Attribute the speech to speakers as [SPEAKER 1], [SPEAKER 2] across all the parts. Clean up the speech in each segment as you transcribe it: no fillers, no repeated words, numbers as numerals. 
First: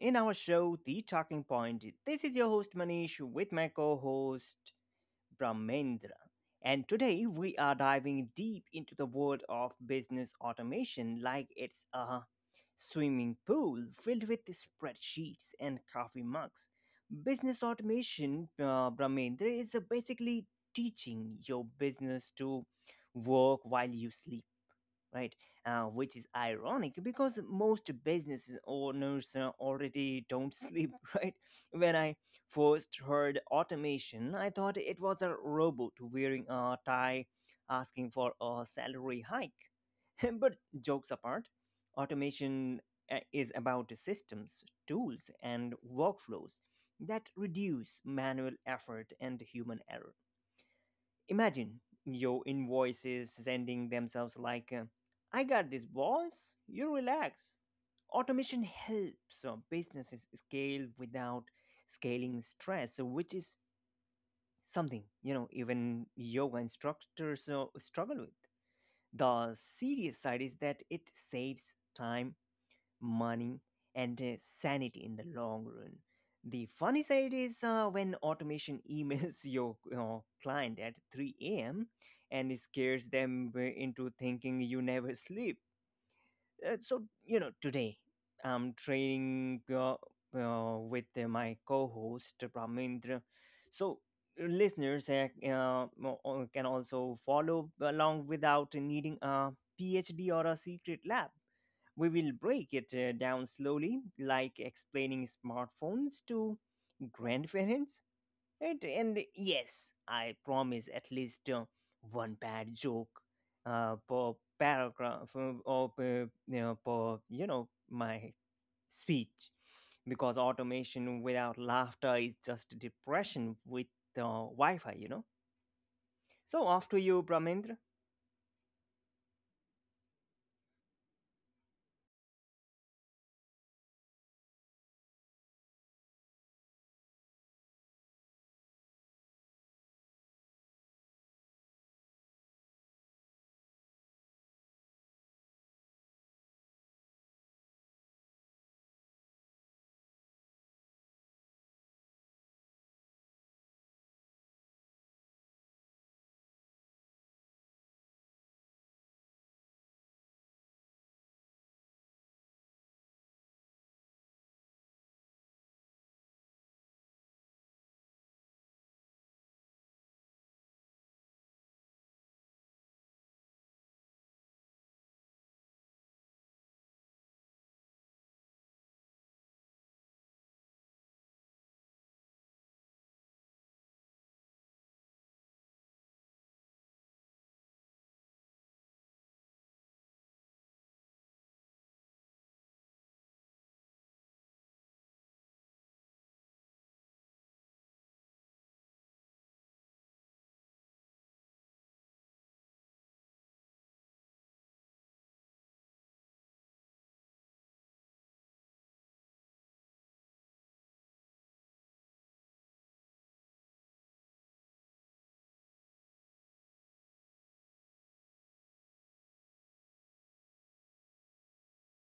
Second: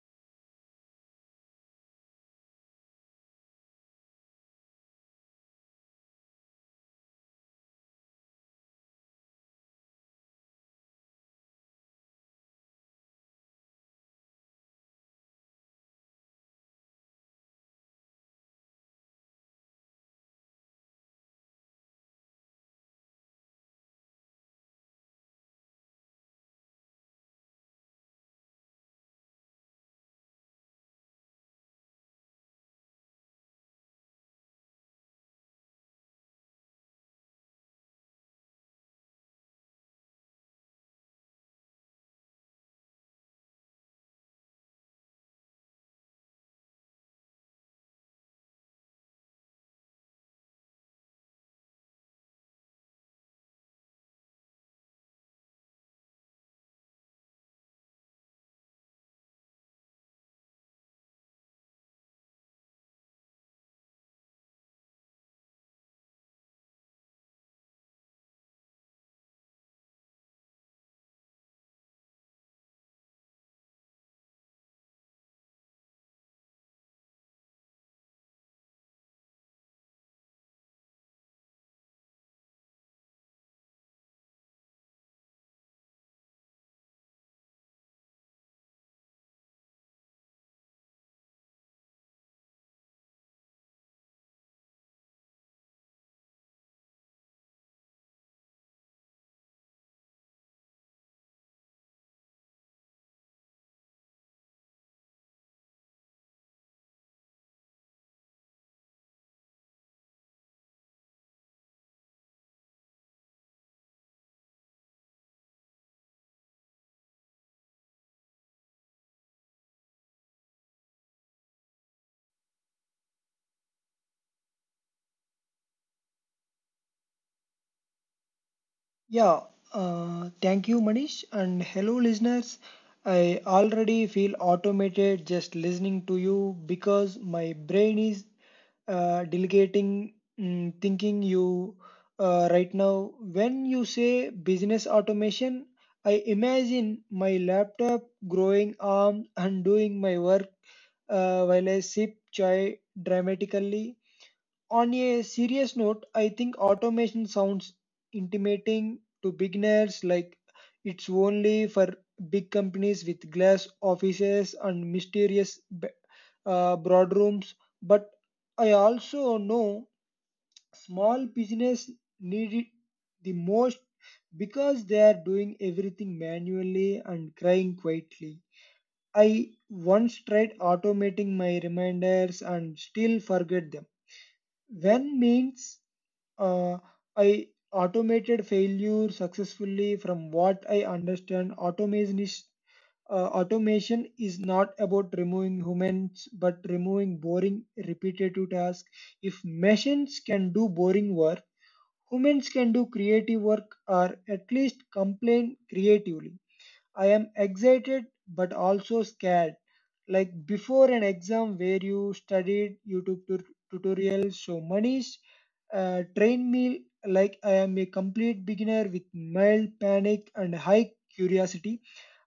[SPEAKER 1] in our show, The Talking Point. This is your host Manish with my co host Brahmendra. And today we are diving deep into the world of business automation like it's a swimming pool filled with spreadsheets and coffee mugs. Business automation, Brahmendra, is basically teaching your business to work while you sleep, right? Which is ironic because most business owners already don't sleep, right? When I first heard automation, I thought it was a robot wearing a tie asking for a salary hike. But jokes apart, automation is about systems, tools, and workflows that reduce manual effort and human error. Imagine your invoices sending themselves like, I got this, boss, you relax. Automation helps businesses scale without scaling stress, which is something, you know, even yoga instructors struggle with. The serious side is that it saves time, money, and sanity in the long run. The funny side is when automation emails your client at 3 a.m. and scares them into thinking you never sleep. So, you know, today I'm training with my co host, Pramindra. So, listeners can also follow along without needing a PhD or a secret lab. We will break it down slowly, like explaining smartphones to grandparents. Right? And yes, I promise at least one bad joke per paragraph or per, you know, my speech. Because automation without laughter is just depression with Wi Fi, you know. So, off to you, Brahmendra.
[SPEAKER 2] Yeah, thank you, Manish, and hello, listeners. I already feel automated just listening to you because my brain is delegating thinking you right now. When you say business automation, I imagine my laptop growing arms and doing my work while I sip chai dramatically. On a serious note, I think automation sounds intimidating to beginners, like it's only for big companies with glass offices and mysterious boardrooms. But I also know small business need it the most because they are doing everything manually and crying quietly. I once tried automating my reminders and still forget them. When means uh, I automated failure successfully from what I understand. Automation is not about removing humans but removing boring, repetitive tasks. If machines can do boring work, humans can do creative work or at least complain creatively. I am excited but also scared. Like before an exam where you studied YouTube tutorials, so Manish trained me like I am a complete beginner with mild panic and high curiosity,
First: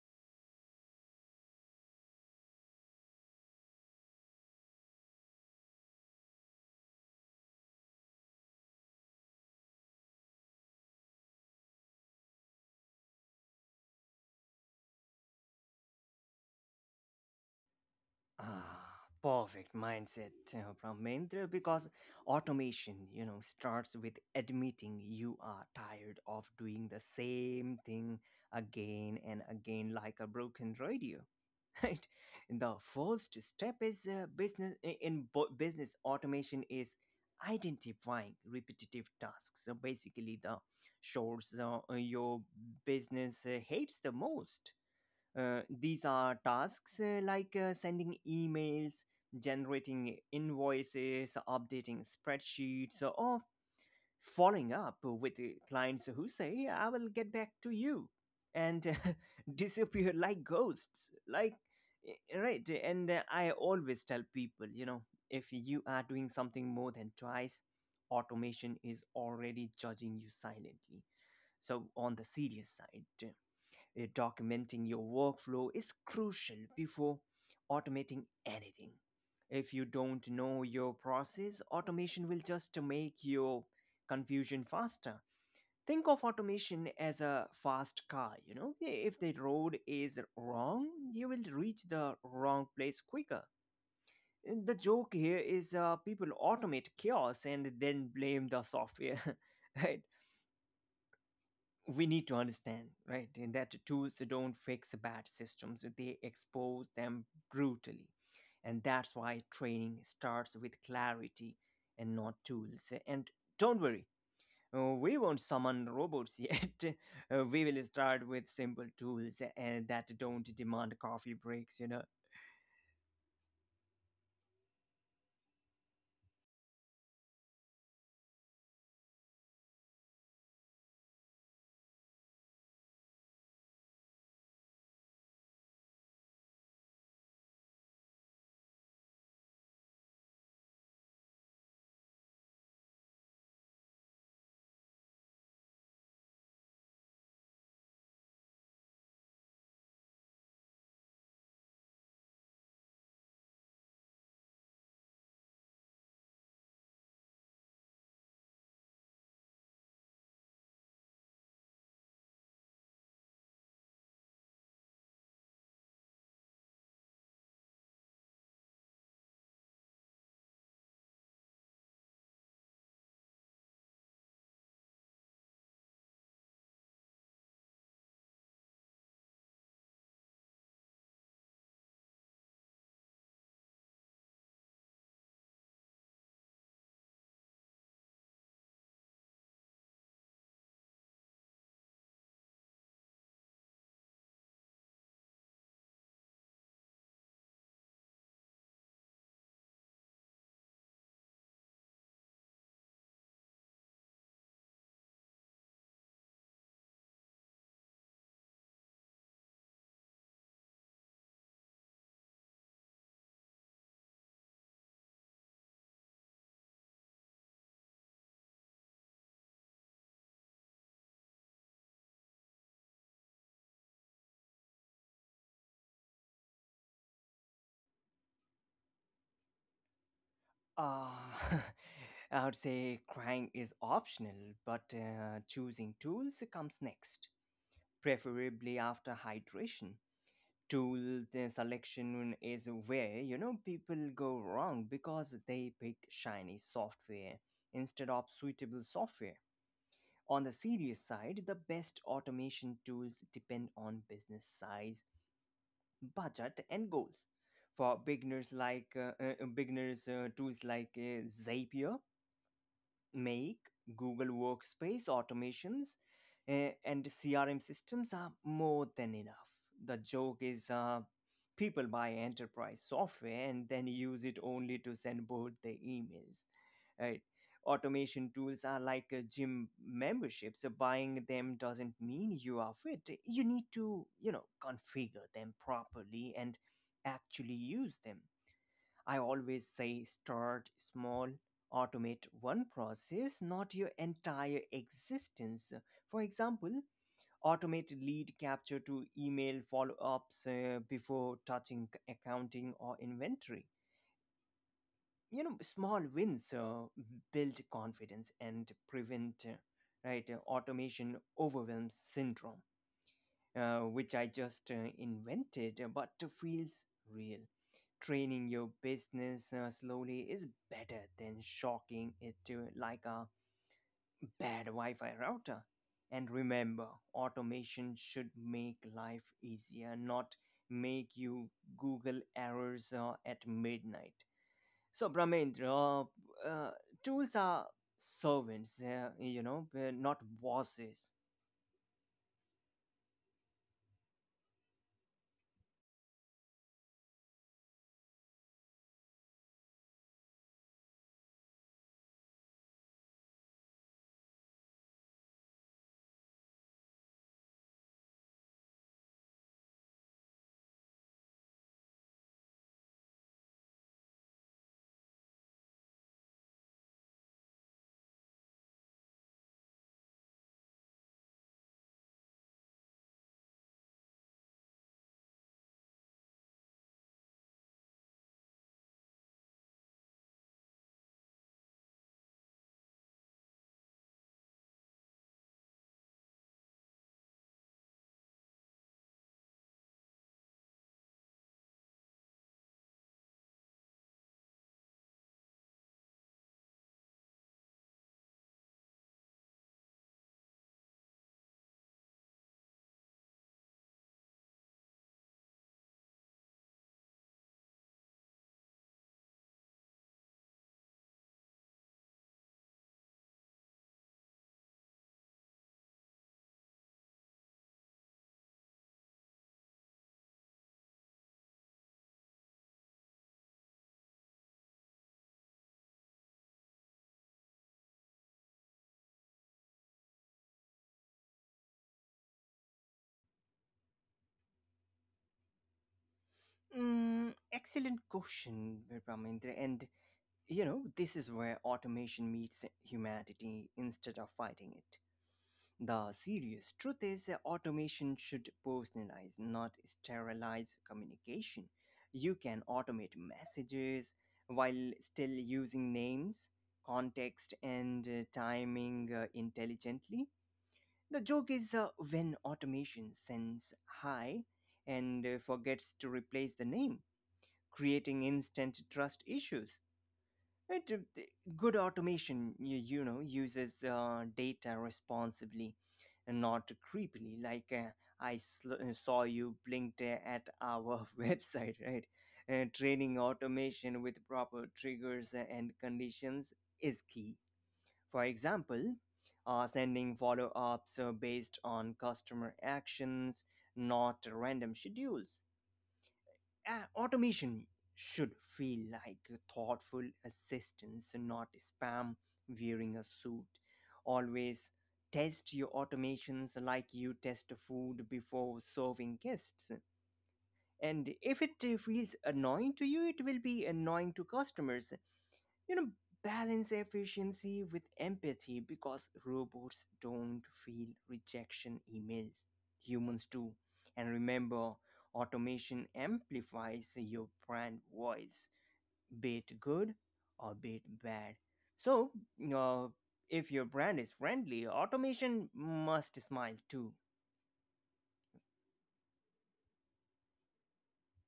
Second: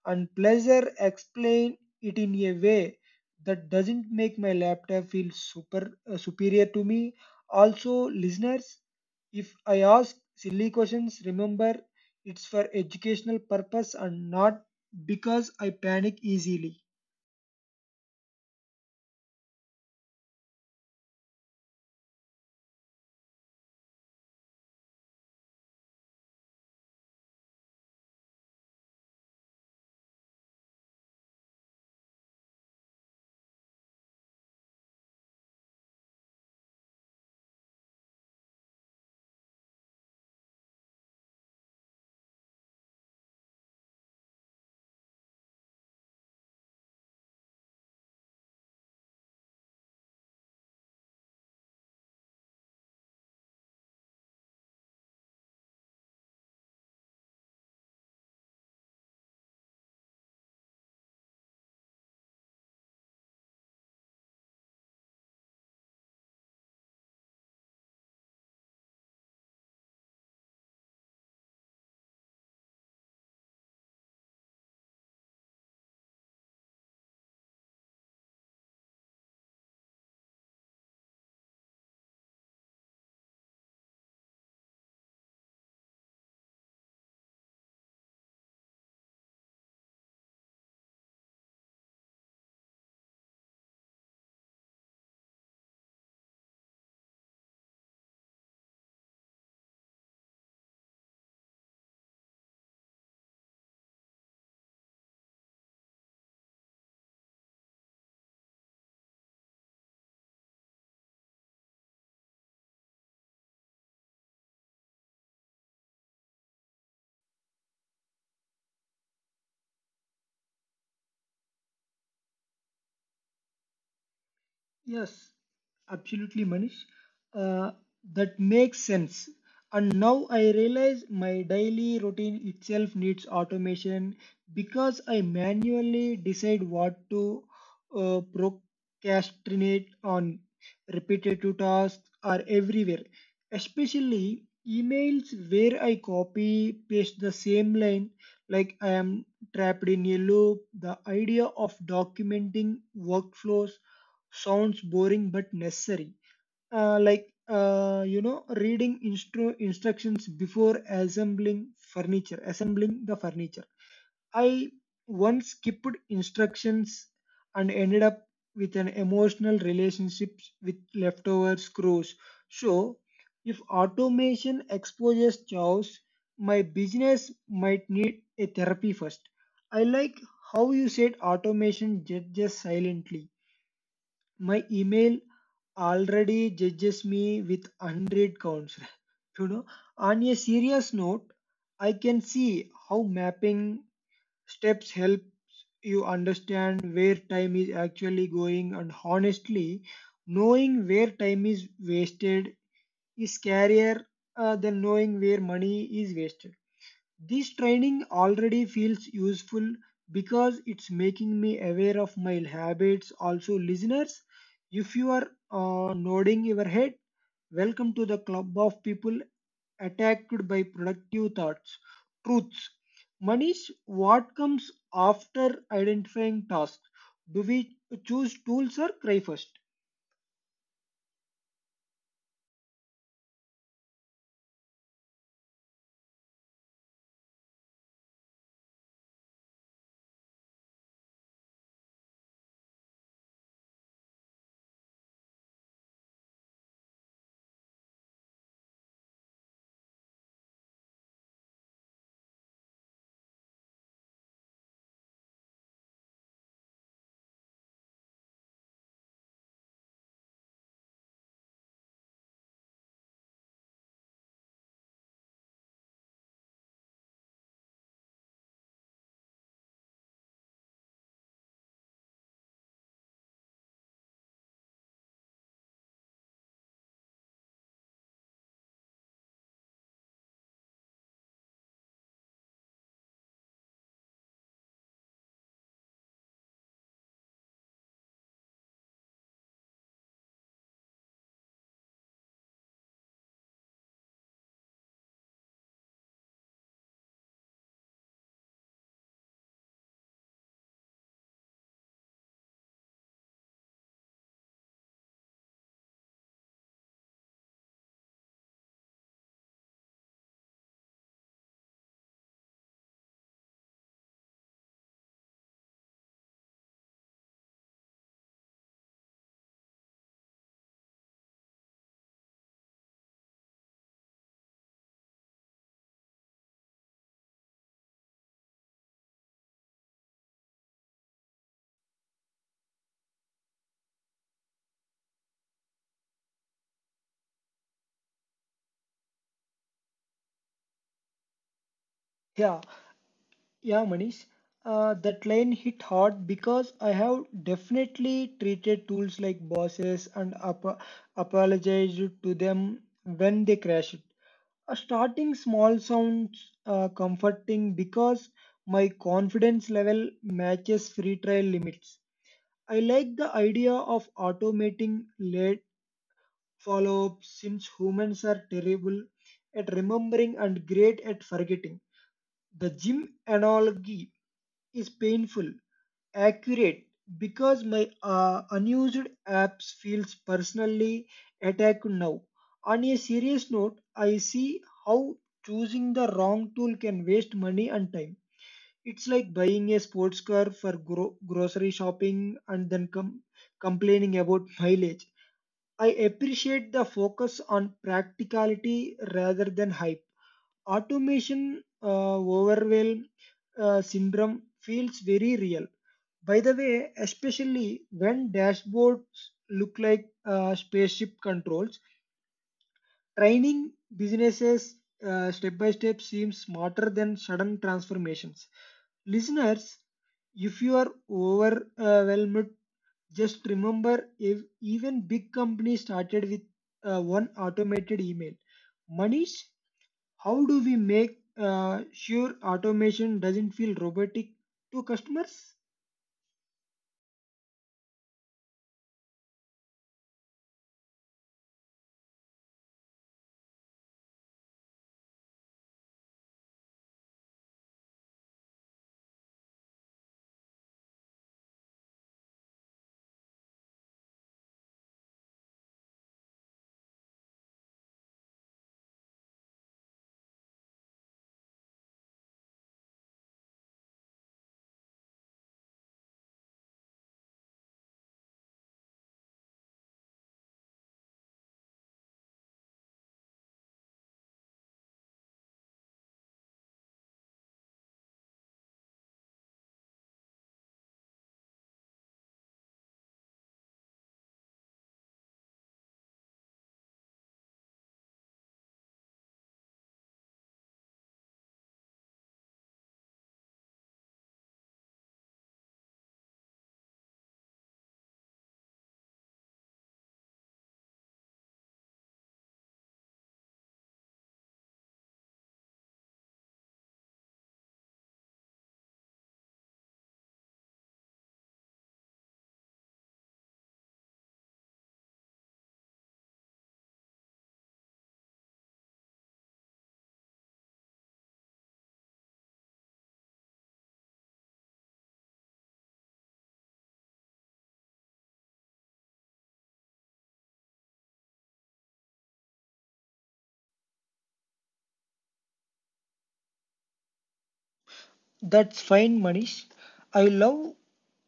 [SPEAKER 2] and pleasure explain it in a way that doesn't make my laptop feel super superior to me. Also, listeners, if I ask silly questions, remember it's for educational purpose and not because I panic easily.
[SPEAKER 1] Ah, perfect mindset, Brahmendra, because automation, you know, starts with admitting you are tired of doing the same thing again and again like a broken radio. Right? The first step in business automation is identifying repetitive tasks. So basically the chores your business hates the most. These are tasks like sending emails, generating invoices, updating spreadsheets, or following up with clients who say, I will get back to you, and disappear like ghosts. Like, eh, right. And I always tell people, you know, if you are doing something more than twice, automation is already judging you silently. So, on the serious side. Documenting your workflow is crucial before automating anything. If you don't know your process, automation will just make your confusion faster. Think of automation as a fast car, you know? If the road is wrong, you will reach the wrong place quicker. And the joke here is people automate chaos and then blame the software. Right? We need to understand, right, in that tools don't fix bad systems, they expose them brutally. And that's why training starts with clarity and not tools. And don't worry, we won't summon robots yet. We will start with simple tools and that don't demand coffee breaks, you know.
[SPEAKER 2] Yes, absolutely, Manish. Uh, that makes sense. And now I realize my daily routine itself needs automation because I manually decide what to procrastinate on. Repetitive tasks are everywhere, especially emails where I copy paste the same line like I am trapped in a loop. The idea of documenting workflows sounds boring but necessary. Reading instructions before assembling furniture, assembling the furniture. I once skipped instructions and ended up with an emotional relationship with leftover screws. So, if automation exposes chaos, my business might need a therapy first. I like how you said automation judges silently. My email already judges me with 100 counts. You know, on a serious note, I can see how mapping steps help you understand where time is actually going, and honestly, knowing where time is wasted is scarier than knowing where money is wasted. This training already feels useful because it's making me aware of my habits. Also, listeners, if you are nodding your head, welcome to the club of people attacked by productive thoughts. Truths. Manish, what comes after identifying tasks? Do we choose tools or cry first?
[SPEAKER 1] Uh, I would say crying is optional, but choosing tools comes next, preferably after hydration. Tool selection is where, you know, people go wrong because they pick shiny software instead of suitable software. On the serious side, the best automation tools depend on business size, budget, and goals. For beginners like beginners, tools like Zapier Make, Google Workspace automations, eh, and CRM systems are more than enough. The joke is people buy enterprise software and then use it only to send both their emails, right? Automation tools are like gym memberships. So buying them doesn't mean you are fit. You need to, you know, configure them properly and actually use them. I always say start small, automate one process, not your entire existence. For example, automate lead capture to email follow ups before touching accounting or inventory. You know, small wins build confidence and prevent right automation overwhelm syndrome which I just invented, but feels real. Training your business slowly is better than shocking it to like a bad Wi Fi router. And remember, automation should make life easier, not make you Google errors at midnight. So, Brahmendra, uh, uh, tools are servants, you know, not bosses.
[SPEAKER 2] Yeah, yeah, Manish. That line hit hard because I have definitely treated tools like bosses and apologized to them when they crashed. Starting small sounds comforting because my confidence level matches free trial limits. I like the idea of automating late follow ups since humans are terrible at remembering and great at forgetting. The gym analogy is painful, accurate because my unused apps feels personally attacked now. On a serious note, I see how choosing the wrong tool can waste money and time. It's like buying a sports car for grocery shopping and then complaining about mileage. I appreciate the focus on practicality rather than hype. Automation overwhelm syndrome feels very real. By the way, especially when dashboards look like spaceship controls, training businesses step by step seems smarter than sudden transformations. Listeners, if you are overwhelmed, just remember if even big companies started with one automated email. Manish, how do we make sure automation doesn't feel robotic to customers?
[SPEAKER 1] Mm, excellent question, Ramendra. And you know, this is where automation meets humanity instead of fighting it. The serious truth is that automation should personalize, not sterilize communication. You can automate messages while still using names, context, and timing intelligently. The joke is when automation sends hi and forgets to replace the name, creating instant trust issues. It, good automation, you know, uses data responsibly and not creepily. Like saw you blinked at our website, right? Training automation with proper triggers and conditions is key. For example, sending follow ups based on customer actions, not random schedules. Uh, automation should feel like a thoughtful assistance, not spam wearing a suit. Always test your automations like you test food before serving guests. And if it feels annoying to you, it will be annoying to customers, you know. Balance efficiency with empathy because robots don't feel rejection emails, humans do. And remember, automation amplifies your brand voice, be it good or be it bad. So uh, if your brand is friendly, automation must smile too.
[SPEAKER 2] That's fine, Manish. I love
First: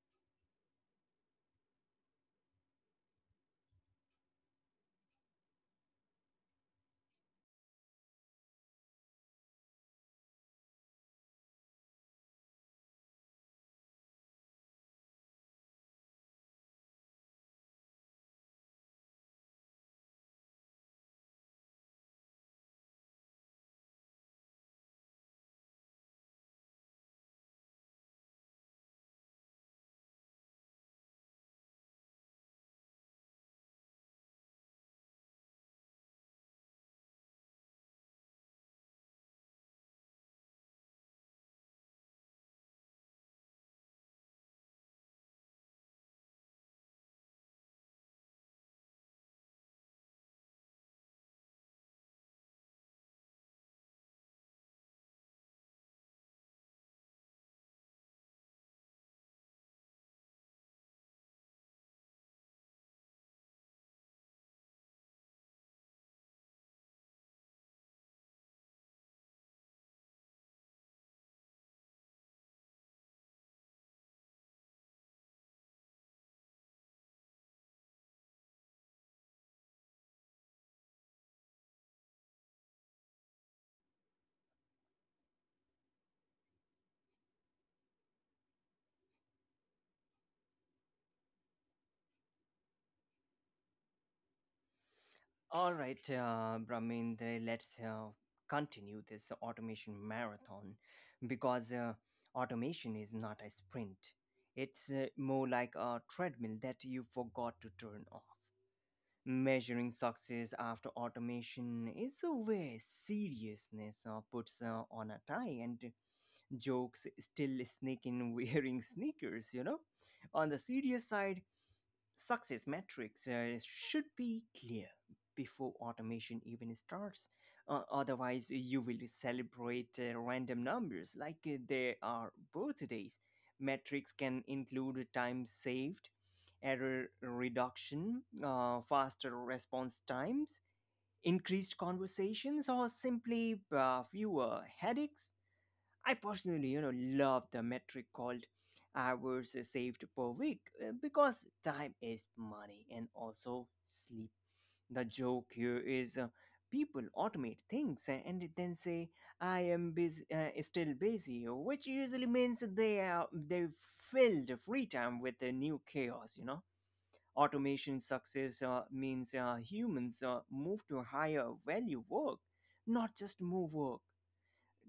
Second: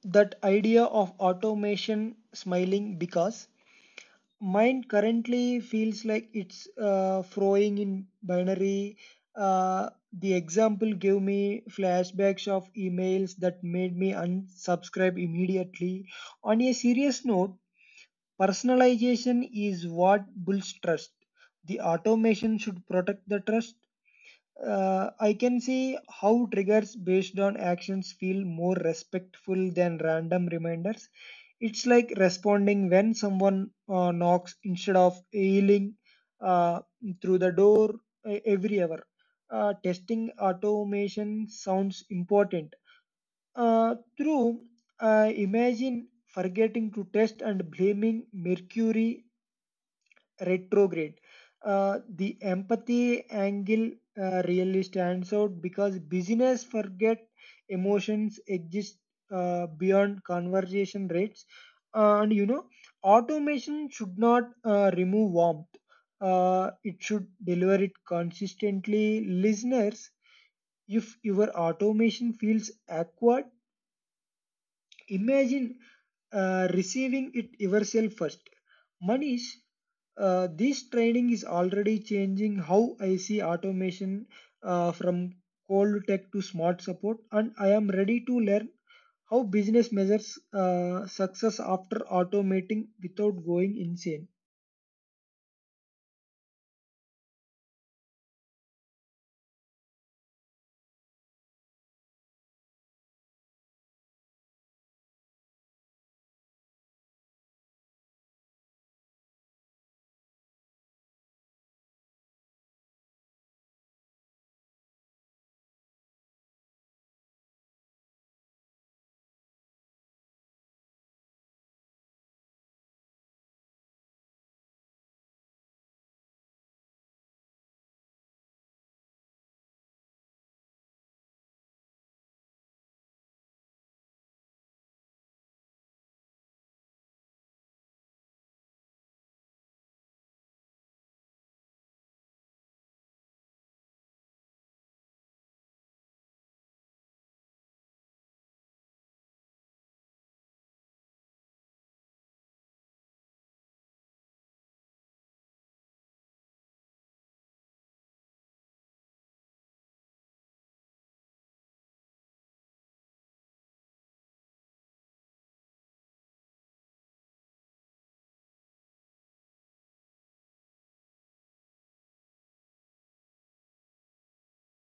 [SPEAKER 2] that idea of automation smiling because mine currently feels like it's throwing in binary. Uh, the example gave me flashbacks of emails that made me unsubscribe immediately. On a serious note, personalization is what builds trust. The automation should protect the trust. I can see how triggers based on actions feel more respectful than random reminders. It's like responding when someone knocks instead of yelling uh, through the door every hour. Testing automation sounds important. Through Imagine forgetting to test and blaming Mercury retrograde. The empathy angle really stands out because business forget emotions exist beyond conversation rates. And you know, automation should not remove warmth. It should deliver it consistently. Listeners, if your automation feels awkward, imagine receiving it yourself first. Manish, this training is already changing how I see automation from cold tech to smart support, and I am ready to learn how business measures success after automating without going insane.
[SPEAKER 1] All right, Brahmendra, let's continue this automation marathon because automation is not a sprint. It's more like a treadmill that you forgot to turn off. Measuring success after automation is where seriousness puts on a tie and jokes still sneak in wearing sneakers, you know? On the serious side, success metrics should be clear before automation even starts. Otherwise, you will celebrate random numbers like they are birthdays. Metrics can include time saved, error reduction, faster response times, increased conversations, or simply fewer headaches. I personally, you know, love the metric called hours saved per week because time is money and also sleep. The joke here is people automate things and then say I am busy, still busy, which usually means they filled free time with the new chaos. You know, automation success means humans move to higher value work, not just more work.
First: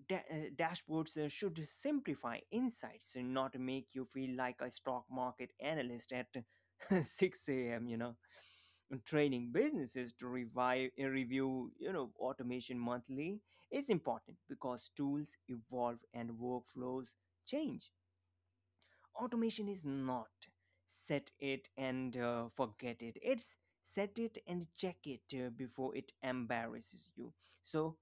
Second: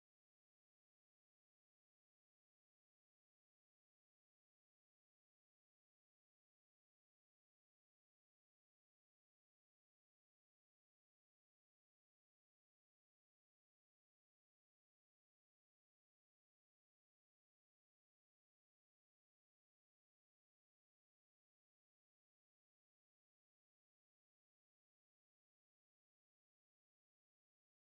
[SPEAKER 1] Da- dashboards should simplify insights and not make you feel like a stock market analyst at 6 a.m., you know. And training businesses to review, you know, automation monthly is important because tools evolve and workflows change. Automation is not set it and forget it, it's set it and check it before it embarrasses you. So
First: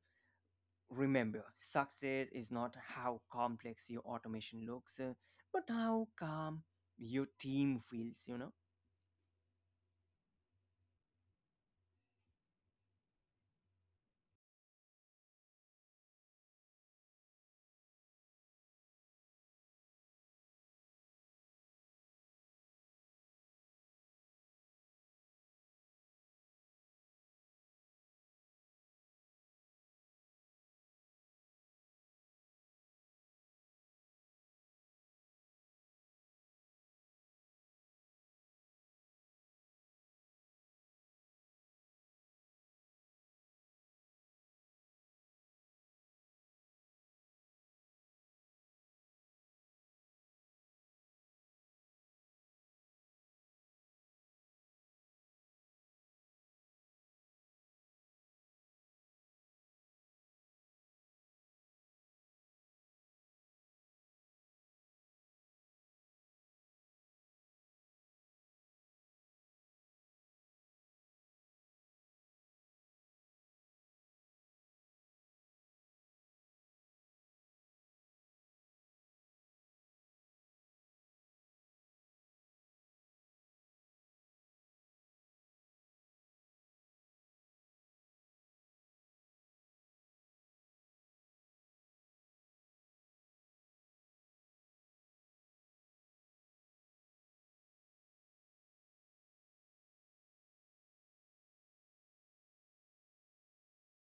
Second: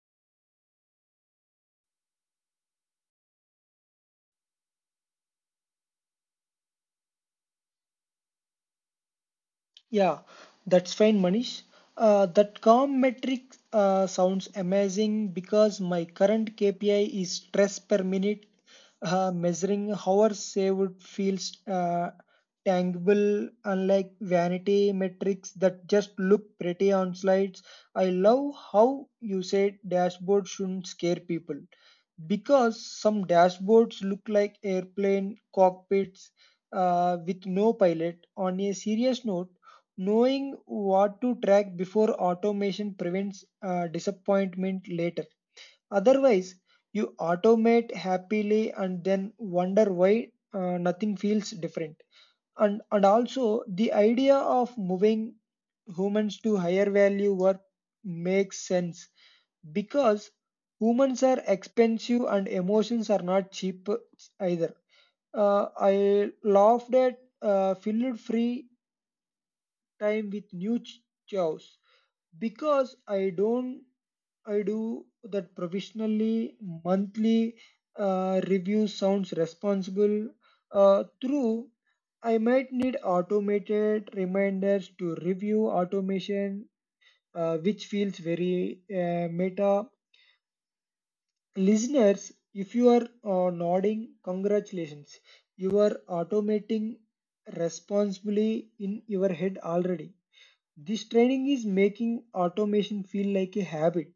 [SPEAKER 1] remember, success is not how complex your automation looks, but how calm your team feels, you know?
[SPEAKER 2] Yeah, that's fine, Manish. That calm metric sounds amazing because my current KPI is stress per minute. Uh, measuring hours saved feels tangible, unlike vanity metrics that just look pretty on slides. I love how you said dashboard shouldn't scare people because some dashboards look like airplane cockpits with no pilot. On a serious note, knowing what to track before automation prevents disappointment later. Otherwise, you automate happily and then wonder why nothing feels different. And also, the idea of moving humans to higher value work makes sense because humans are expensive and emotions are not cheap either. I laughed at filled free time with new chores because I don't I do that professionally monthly review sounds responsible. Through I might need automated reminders to review automation which feels very meta. Listeners, if you are nodding, congratulations, you are automating responsibly in your head already. This training is making automation feel like a habit,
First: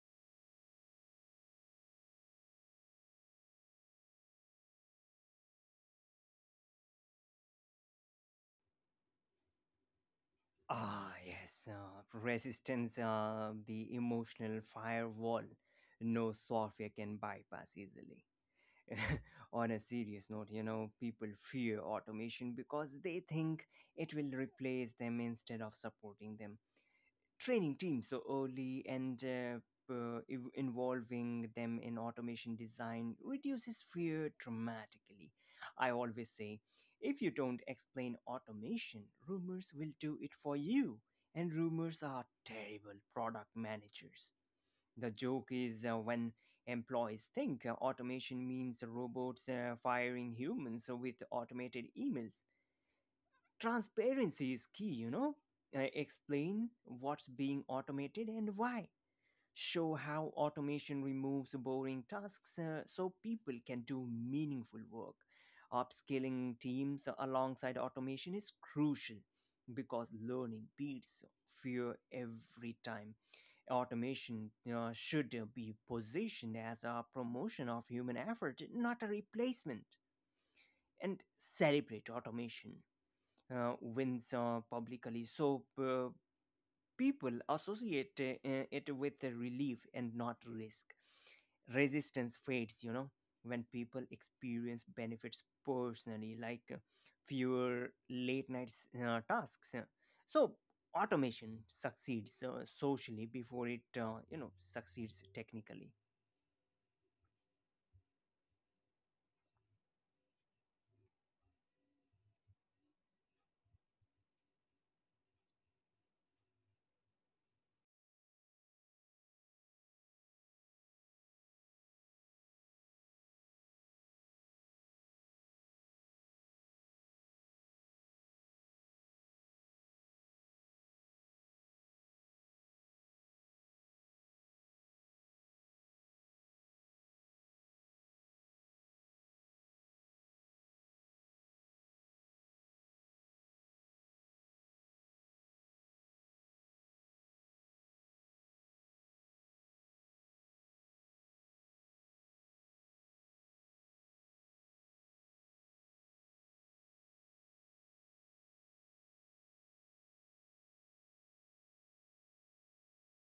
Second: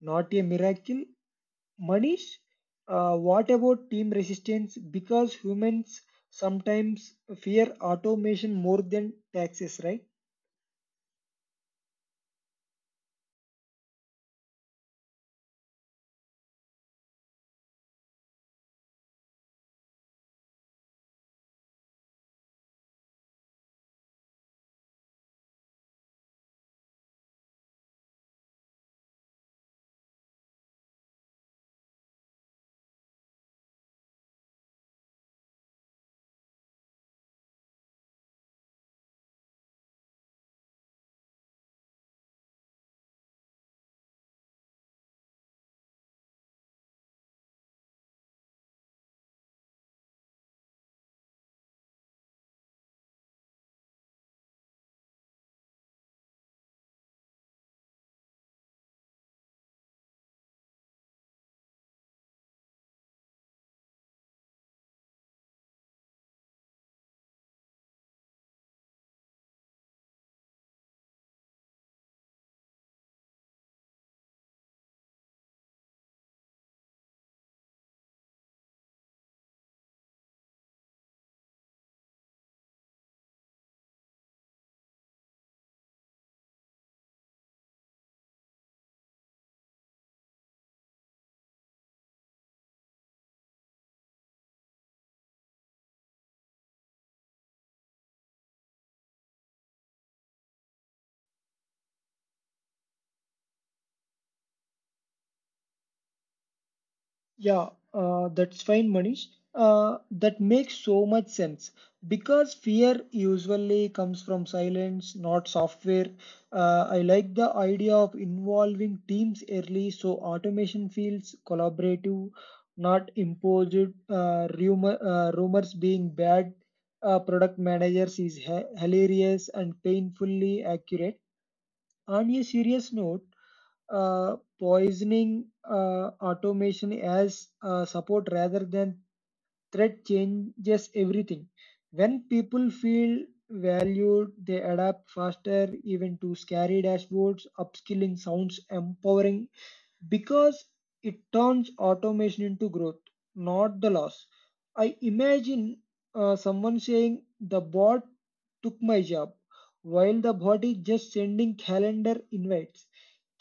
[SPEAKER 2] not a miracle. Manish, what about team resistance? Because humans sometimes fear automation more than taxes, right?
[SPEAKER 1] Ah, yes, resistance, the emotional firewall no software can bypass easily. On a serious note, you know, people fear automation because they think it will replace them instead of supporting them. Training teams so early and involving them in automation design reduces fear dramatically. I always say, if you don't explain automation, rumors will do it for you. And rumors are terrible product managers. The joke is when employees think automation means robots firing humans with automated emails. Transparency is key, you know. Explain what's being automated and why. Show how automation removes boring tasks so people can do meaningful work. Upskilling teams alongside automation is crucial because learning beats fear every time. Automation should be positioned as a promotion of human effort, not a replacement. And celebrate automation wins publicly. So people associate it with the relief and not risk. Resistance fades, you know, when people experience benefits personally, like fewer late night tasks. So automation succeeds socially before it, you know, succeeds technically.
[SPEAKER 2] Yeah, that's fine, Manish. That makes so much sense because fear usually comes from silence, not software. I like the idea of involving teams early so automation feels collaborative, not imposed. Rumors being bad, product managers is ha hilarious and painfully accurate. On a serious note, poisoning automation as support rather than threat changes everything. When people feel valued, they adapt faster, even to scary dashboards. Upskilling sounds empowering because it turns automation into growth, not the loss. I imagine someone saying, "The bot took my job," while the bot is just sending calendar invites.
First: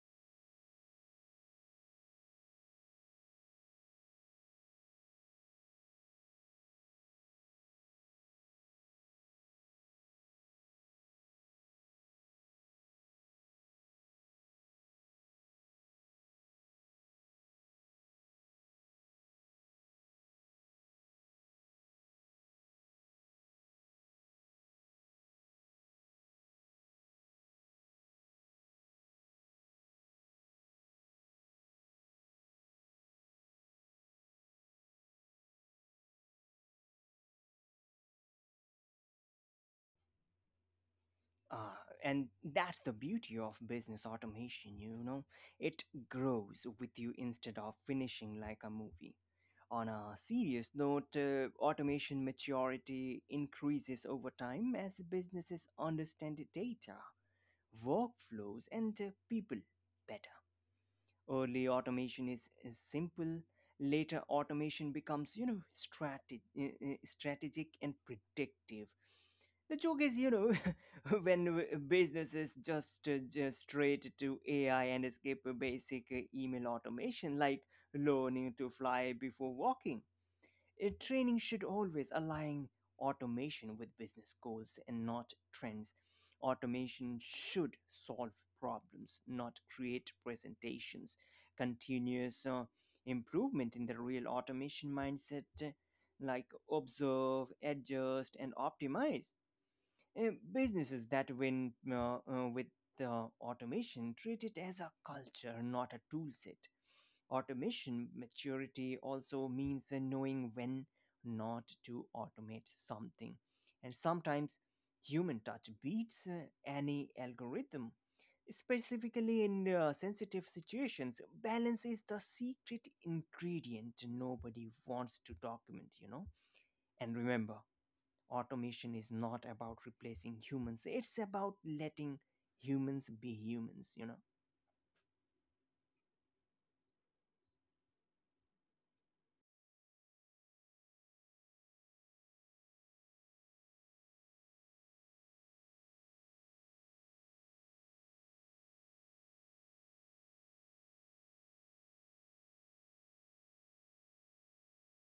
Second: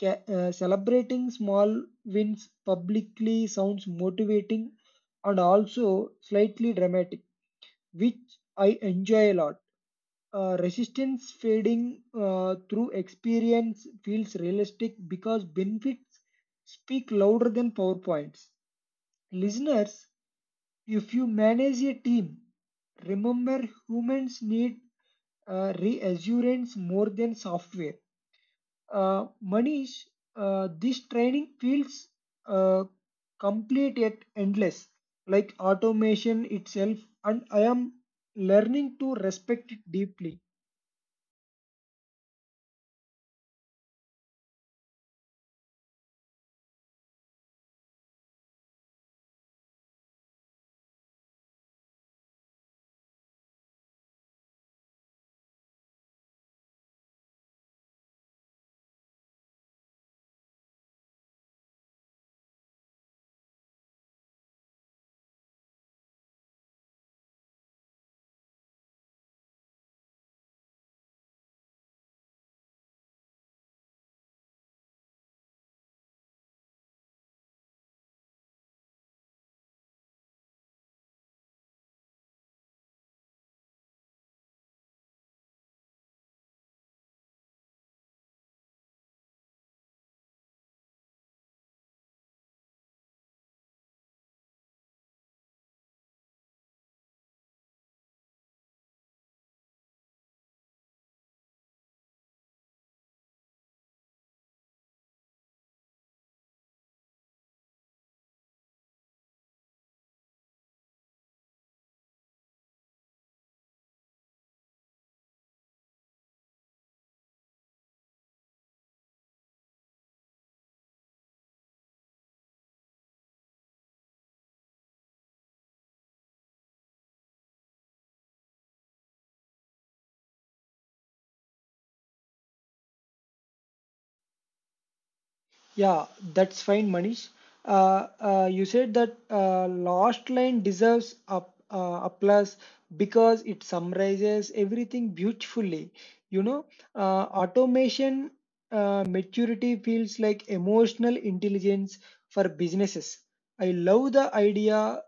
[SPEAKER 2] Uh, celebrating small wins publicly sounds motivating and also slightly dramatic, which I enjoy a lot. Resistance fading through experience feels realistic because benefits speak louder than PowerPoints. Listeners, if you manage a team, remember humans need reassurance more than software. Manish, this training feels uh, complete yet endless, like automation itself, and I am learning to respect it deeply.
[SPEAKER 1] Uh, and that's the beauty of business automation, you know. It grows with you instead of finishing like a movie. On a serious note, automation maturity increases over time as businesses understand data, workflows, and people better. Early automation is simple. Later automation becomes, you know, strategic and predictive. The joke is, you know, when businesses just straight to AI and skip a basic email automation, like learning to fly before walking. Training should always align automation with business goals and not trends. Automation should solve problems, not create presentations. Continuous improvement in the real automation mindset, like observe, adjust, and optimize. Businesses that win with the automation treat it as a culture, not a tool set. Automation maturity also means knowing when not to automate something. And sometimes human touch beats any algorithm. Specifically in sensitive situations, balance is the secret ingredient nobody wants to document. And remember, automation is not about replacing humans, it's about letting humans be humans.
[SPEAKER 2] Yeah, that's fine, Manish. You said that last line deserves a, applause because it summarizes everything beautifully. You know, uh, automation maturity feels like emotional intelligence for businesses. I love the idea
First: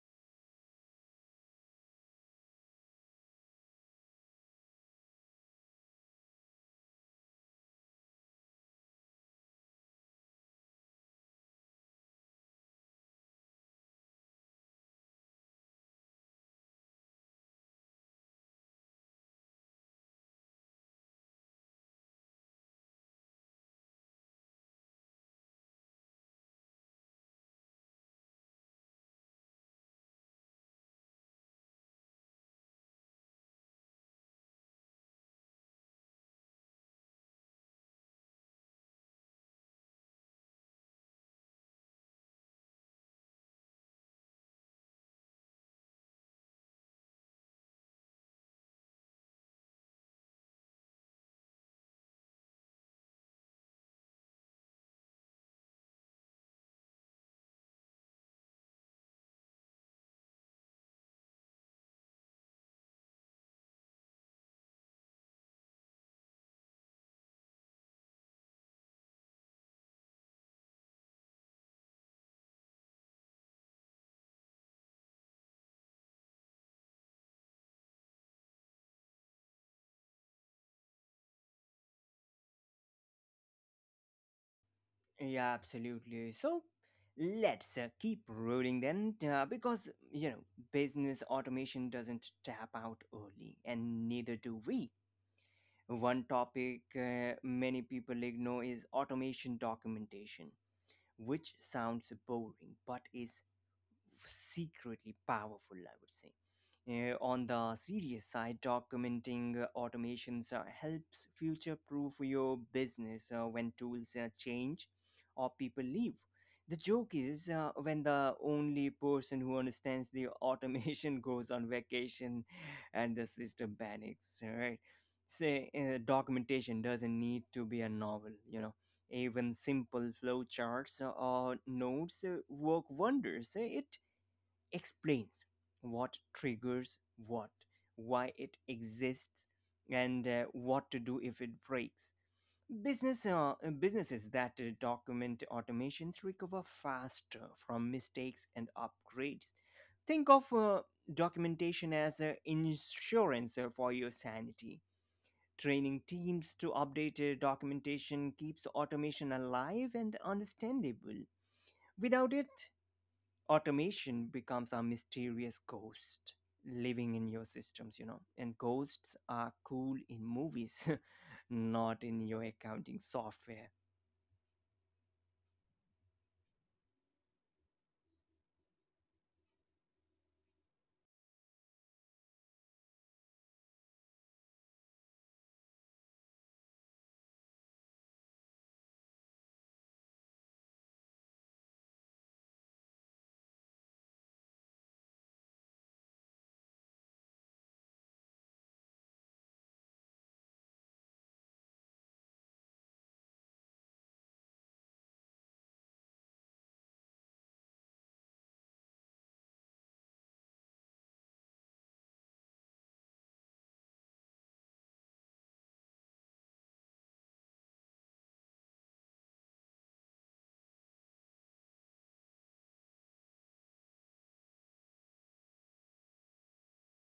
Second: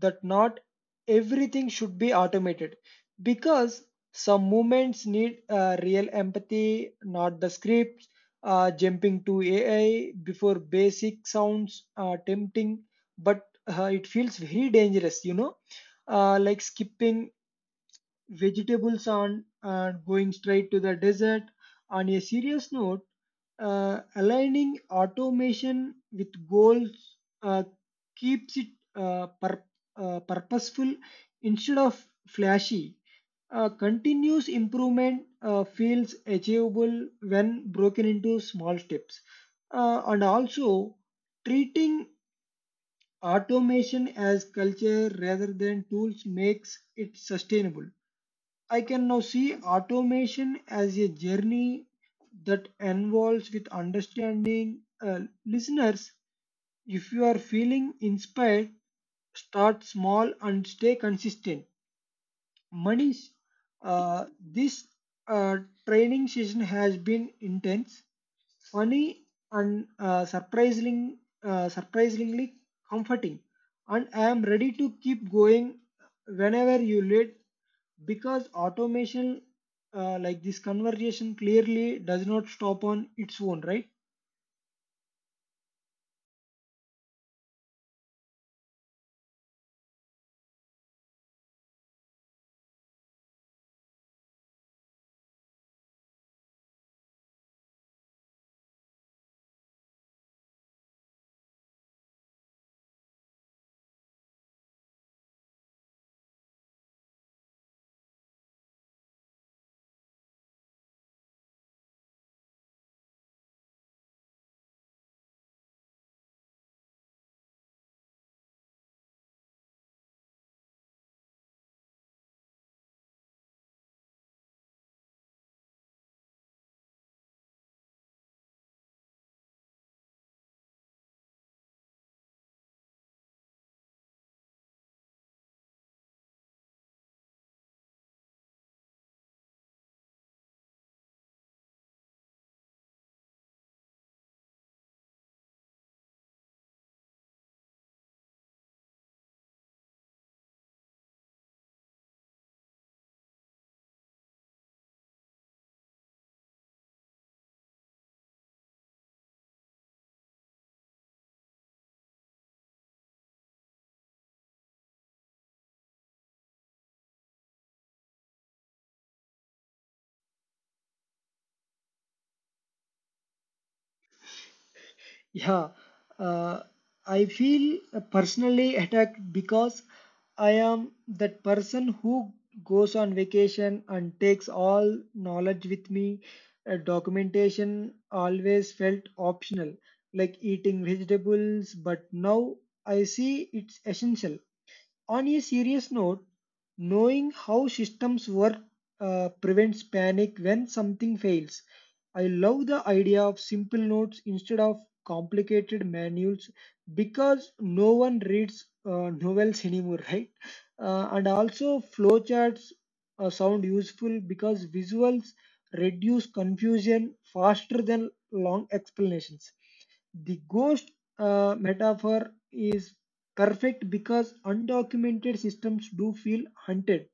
[SPEAKER 2] that not everything should be automated because some movements need real empathy, not the script. Uh, jumping to AI before basic sounds tempting, but it feels very dangerous, you know, like skipping vegetables on and going straight to the desert. On a serious note, aligning automation with goals uh, keeps it uh, pur- purposeful instead of flashy. Continuous improvement feels achievable when broken into small steps. And also, treating automation as culture rather than tools makes it sustainable. I can now see automation as a journey that involves with understanding. Listeners, if you are feeling inspired, start small and stay consistent. Manish, uh, this uh, training session has been intense, funny, and surprisingly comforting. And I am ready to keep going whenever you lead because automation like this conversation clearly does not stop on its own, right?
[SPEAKER 1] Yeah, absolutely. So let's keep rolling then, because business automation doesn't tap out early, and neither do we. One topic many people ignore is automation documentation, which sounds boring but is secretly powerful, I would say. On the serious side, documenting automations helps future proof your business when tools change or people leave. The joke is when the only person who understands the automation goes on vacation and the system panics, right? Say, documentation doesn't need to be a novel. Even simple flowcharts or notes work wonders. It explains what triggers what, why it exists, and what to do if it breaks. Business, uh, businesses that document automations recover faster from mistakes and upgrades. Think of documentation as insurance for your sanity. Training teams to update documentation keeps automation alive and understandable. Without it, automation becomes a mysterious ghost living in your systems. And ghosts are cool in movies, not in your accounting software.
[SPEAKER 2] Yeah, uh, I feel personally attacked because I am that person who goes on vacation and takes all knowledge with me. Documentation always felt optional, like eating vegetables, but now I see it's essential. On a serious note, knowing how systems work prevents panic when something fails. I love the idea of simple notes instead of complicated manuals because no one reads novels anymore, right? And also, flowcharts sound useful because visuals reduce confusion faster than long explanations. The ghost metaphor is perfect because undocumented systems do feel hunted.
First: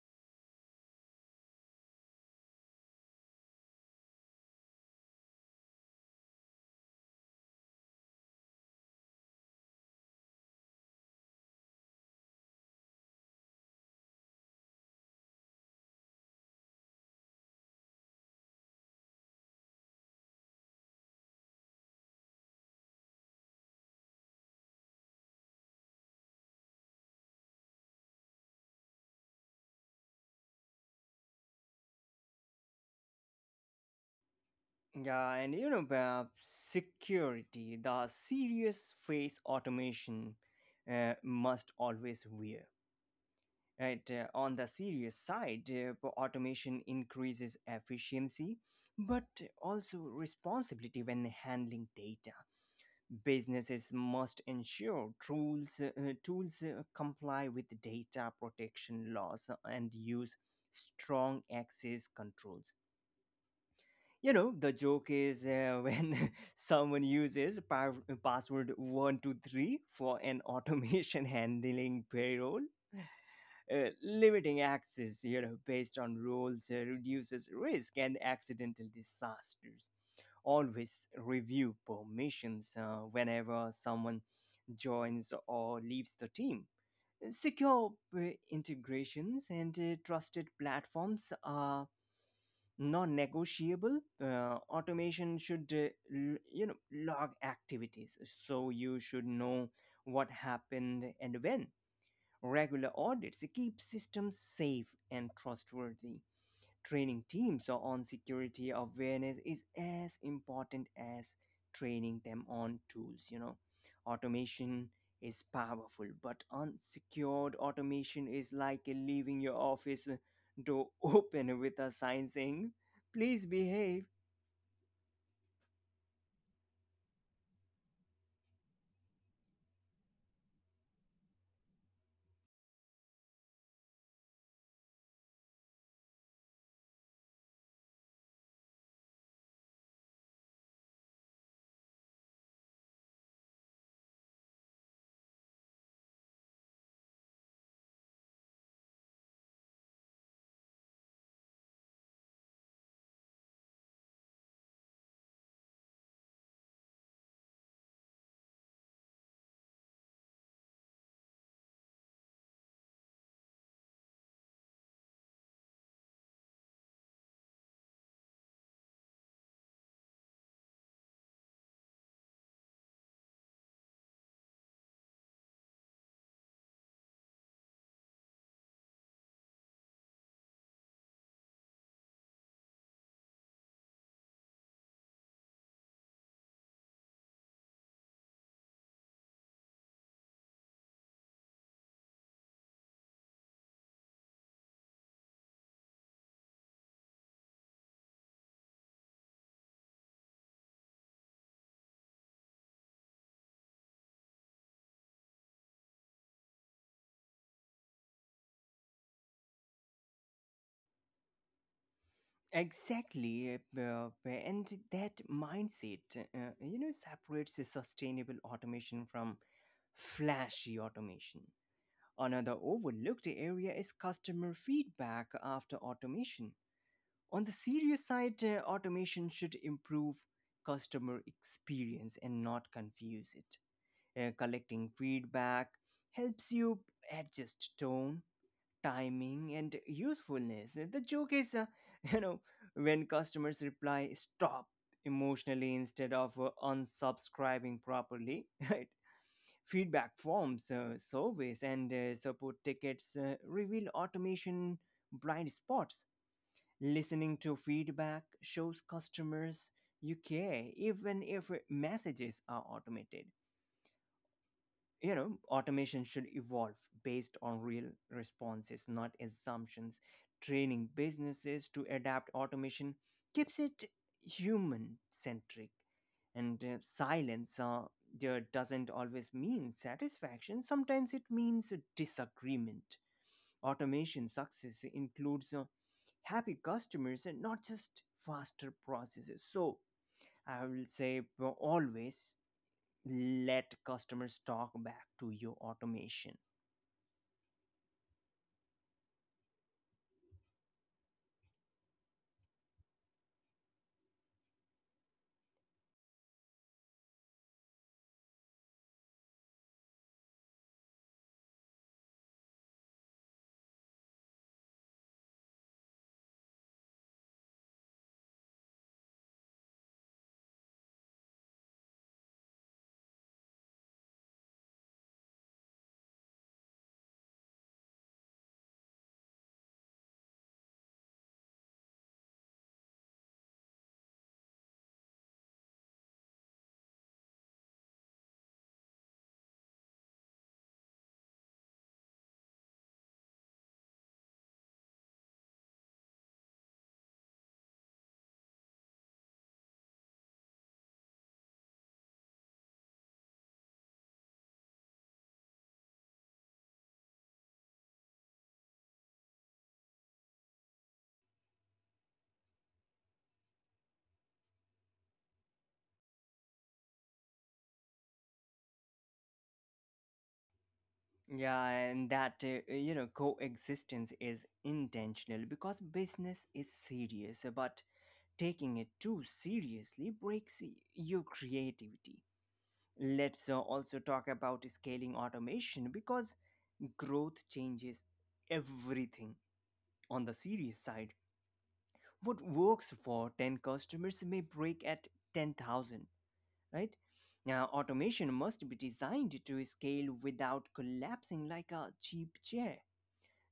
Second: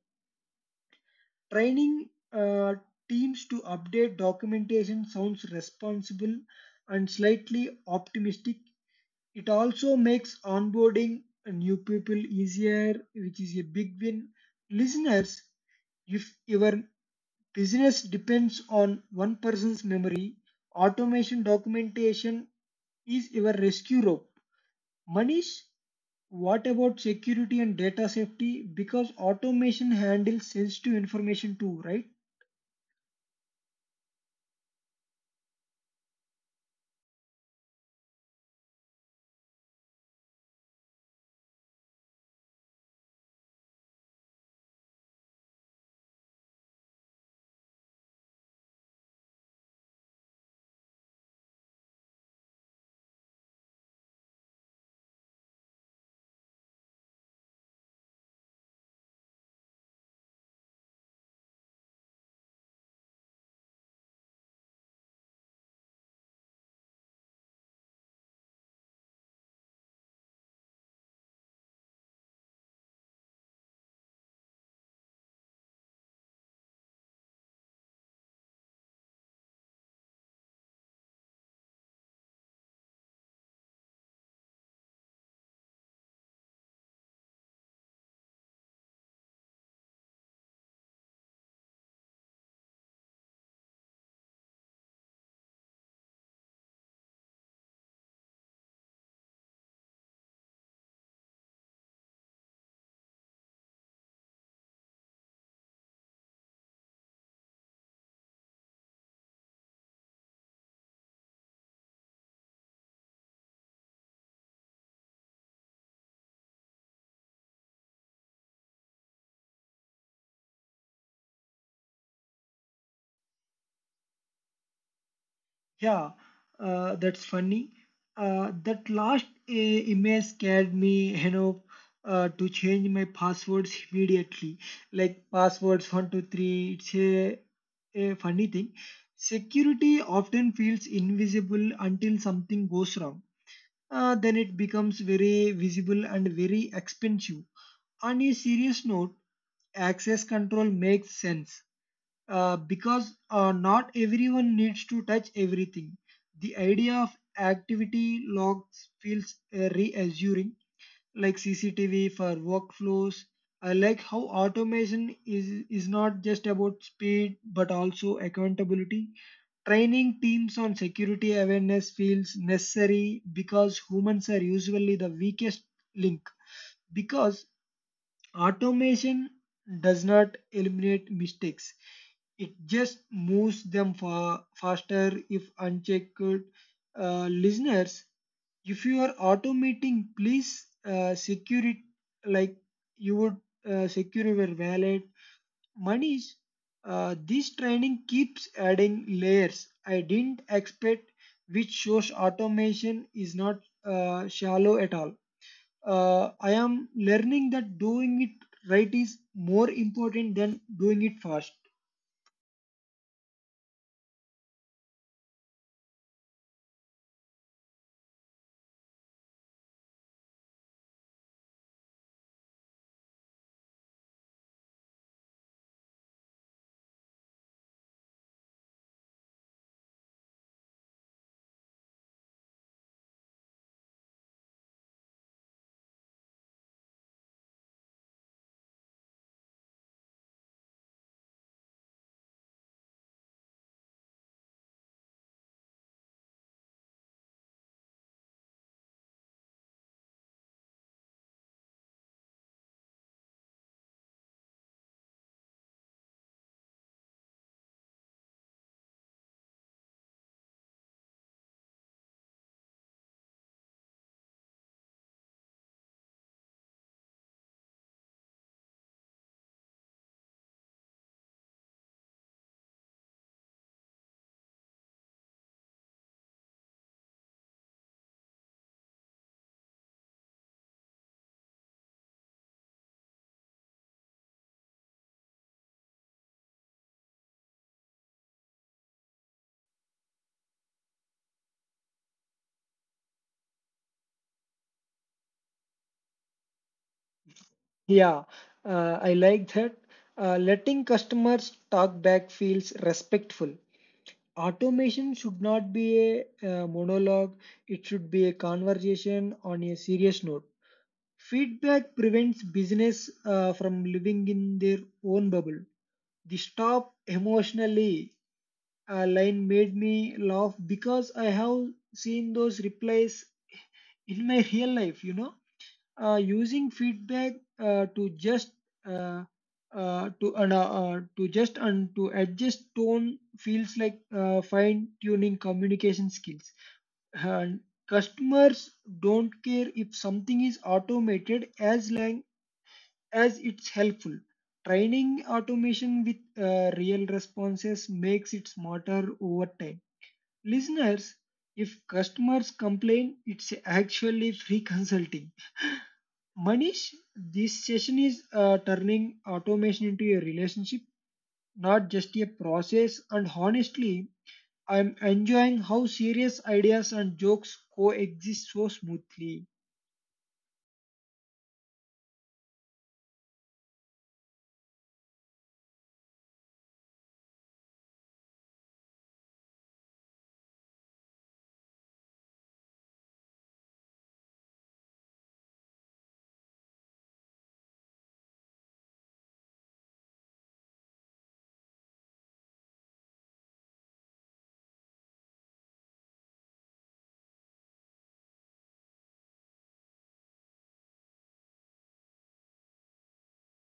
[SPEAKER 2] Training teams to update documentation sounds responsible and slightly optimistic. It also makes onboarding new people easier, which is a big win. Listeners, if your business depends on one person's memory, automation documentation is your rescue rope. Manish, what about security and data safety? Because automation handles sensitive information too, right?
[SPEAKER 1] Yeah, and security, the serious face automation must always wear. Right, on the serious side, automation increases efficiency but also responsibility when handling data. Businesses must ensure tools comply with data protection laws and use strong access controls. You know, the joke is when someone uses password 123 for an automation handling payroll. Limiting access, based on rules reduces risk and accidental disasters. Always review permissions whenever someone joins or leaves the team. Secure integrations and trusted platforms are non-negotiable. Automation should log activities, so you should know what happened and when. Regular audits keep systems safe and trustworthy. Training teams on security awareness is as important as training them on tools. Automation is powerful, but unsecured automation is like leaving your office door open with a sign saying, please behave.
[SPEAKER 2] Yeah, that's funny. That last email scared me, you know, to change my passwords immediately. Like passwords 123. It's a funny thing. Security often feels invisible until something goes wrong. Then it becomes very visible and very expensive. On a serious note, access control makes sense because not everyone needs to touch everything. The idea of activity logs feels reassuring, like CCTV for workflows. I like how automation is not just about speed but also accountability. Training teams on security awareness feels necessary because humans are usually the weakest link. Because Automation does not eliminate mistakes. It just moves them far faster if unchecked. Listeners, if you are automating, please secure it like you would secure your wallet. Manish, this training keeps adding layers. I didn't expect, which shows automation is not shallow at all. I am learning that doing it right is more important than doing it fast.
[SPEAKER 1] Exactly, and that mindset, separates the sustainable automation from flashy automation. Another overlooked area is customer feedback after automation. On the serious side, automation should improve customer experience and not confuse it. Collecting feedback helps you adjust tone, timing and usefulness. The joke is, you know, when customers reply stop emotionally instead of unsubscribing properly, right? Feedback forms, surveys, and support tickets reveal automation blind spots. Listening to feedback shows customers you care, even if messages are automated. Automation should evolve based on real responses, not assumptions. Training businesses to adapt automation keeps it human centric, and silence there doesn't always mean satisfaction. Sometimes it means a disagreement. Automation success includes happy customers and not just faster processes. So I will say, always let customers talk back to your automation.
[SPEAKER 2] Yeah, I like that. Letting customers talk back feels respectful. Automation should not be a monologue, it should be a conversation on a serious note. Feedback prevents business from living in their own bubble. The stop emotionally line made me laugh because I have seen those replies in my real life. Using feedback to just uh, to and to just and to adjust tone feels like fine tuning communication skills, and customers don't care if something is automated as long as it's helpful. Training automation with real responses makes it smarter over time. Listeners, if customers complain, it's actually free consulting. Manish, this session is turning automation into a relationship, not just a process. And honestly, I'm enjoying how serious ideas and jokes coexist so smoothly.
[SPEAKER 1] Yeah, and that coexistence is intentional, because business is serious but taking it too seriously breaks your creativity. Let's also talk about scaling automation because growth changes everything. On the serious side, what works for 10 customers may break at 10,000, right? Now, automation must be designed to scale without collapsing like a cheap chair.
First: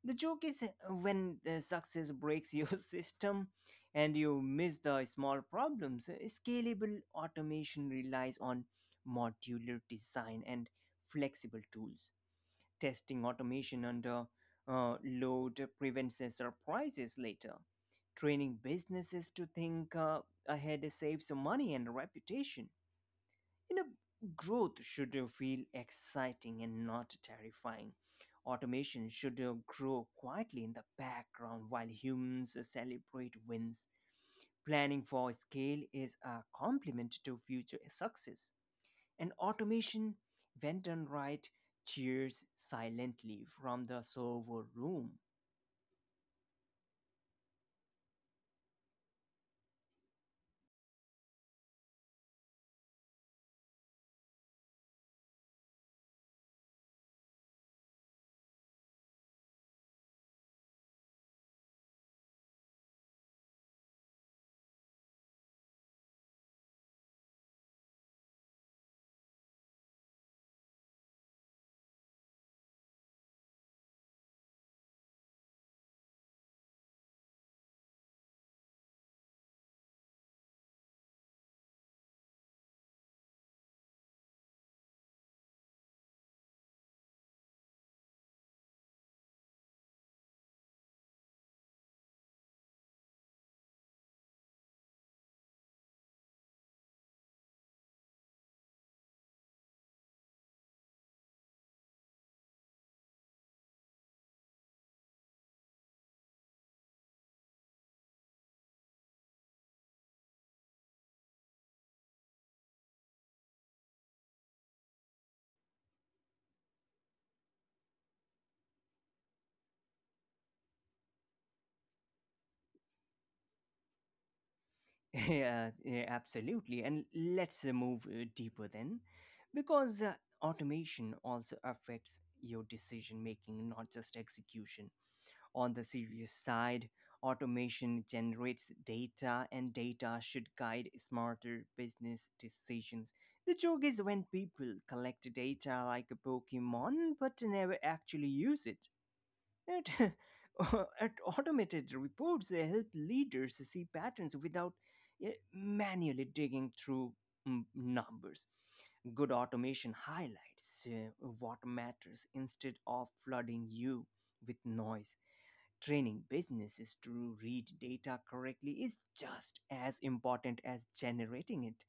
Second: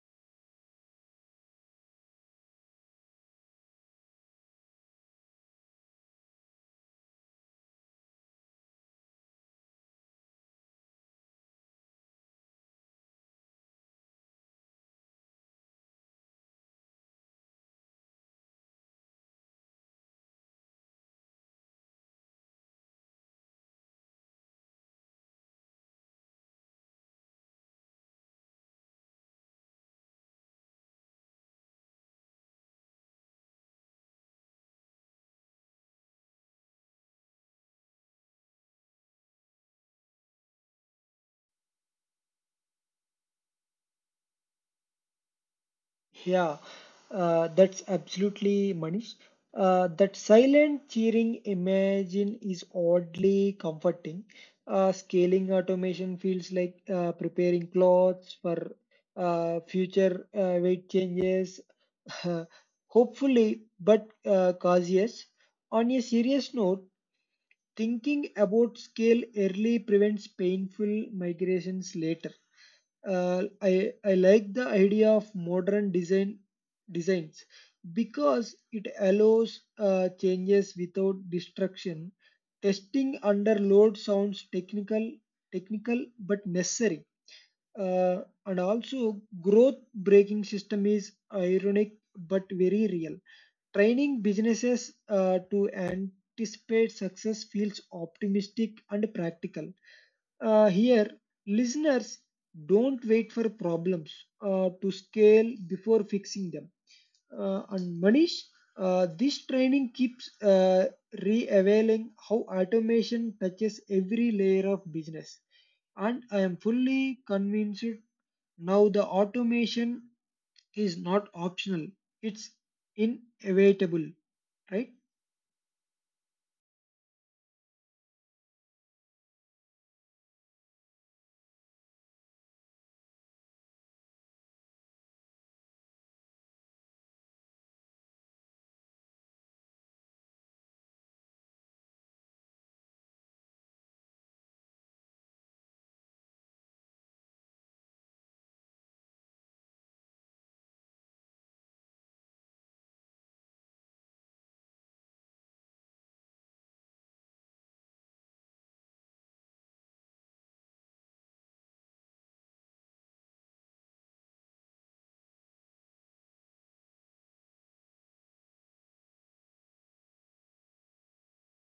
[SPEAKER 1] The joke is when the success breaks your system and you miss the small problems. Scalable automation relies on modular design and flexible tools. Testing automation under load prevents surprises later. Training businesses to think ahead saves money and reputation you know, Growth should feel exciting and not terrifying. Automation should grow quietly in the background while humans celebrate wins. Planning for scale is a complement to future success. And automation, when done right, cheers silently from the server room.
[SPEAKER 2] Yeah, that's absolutely Manish. That silent cheering imagine is oddly comforting. Scaling automation feels like preparing clothes for future weight changes, hopefully, but cautious. On a serious note, thinking about scale early prevents painful migrations later. I like the idea of modern designs because it allows changes without destruction. Testing under load sounds technical but necessary. uh, and also, growth breaking system is ironic but very real. Training businesses to anticipate success feels optimistic and practical. Here, listeners, don't wait for problems to scale before fixing them. And Manish, this training keeps re-availing how automation touches every layer of business. And I am fully convinced now, the automation is not optional, it's inevitable, right?
[SPEAKER 1] Yeah, yeah, absolutely. And let's move deeper then, because automation also affects your decision making, not just execution. On the serious side, automation generates data, and data should guide smarter business decisions. The joke is when people collect data like a Pokemon but never actually use it. At, at Automated reports, they help leaders see patterns without manually digging through numbers. Good automation highlights what matters instead of flooding you with noise. Training businesses to read data correctly is just as important as generating it.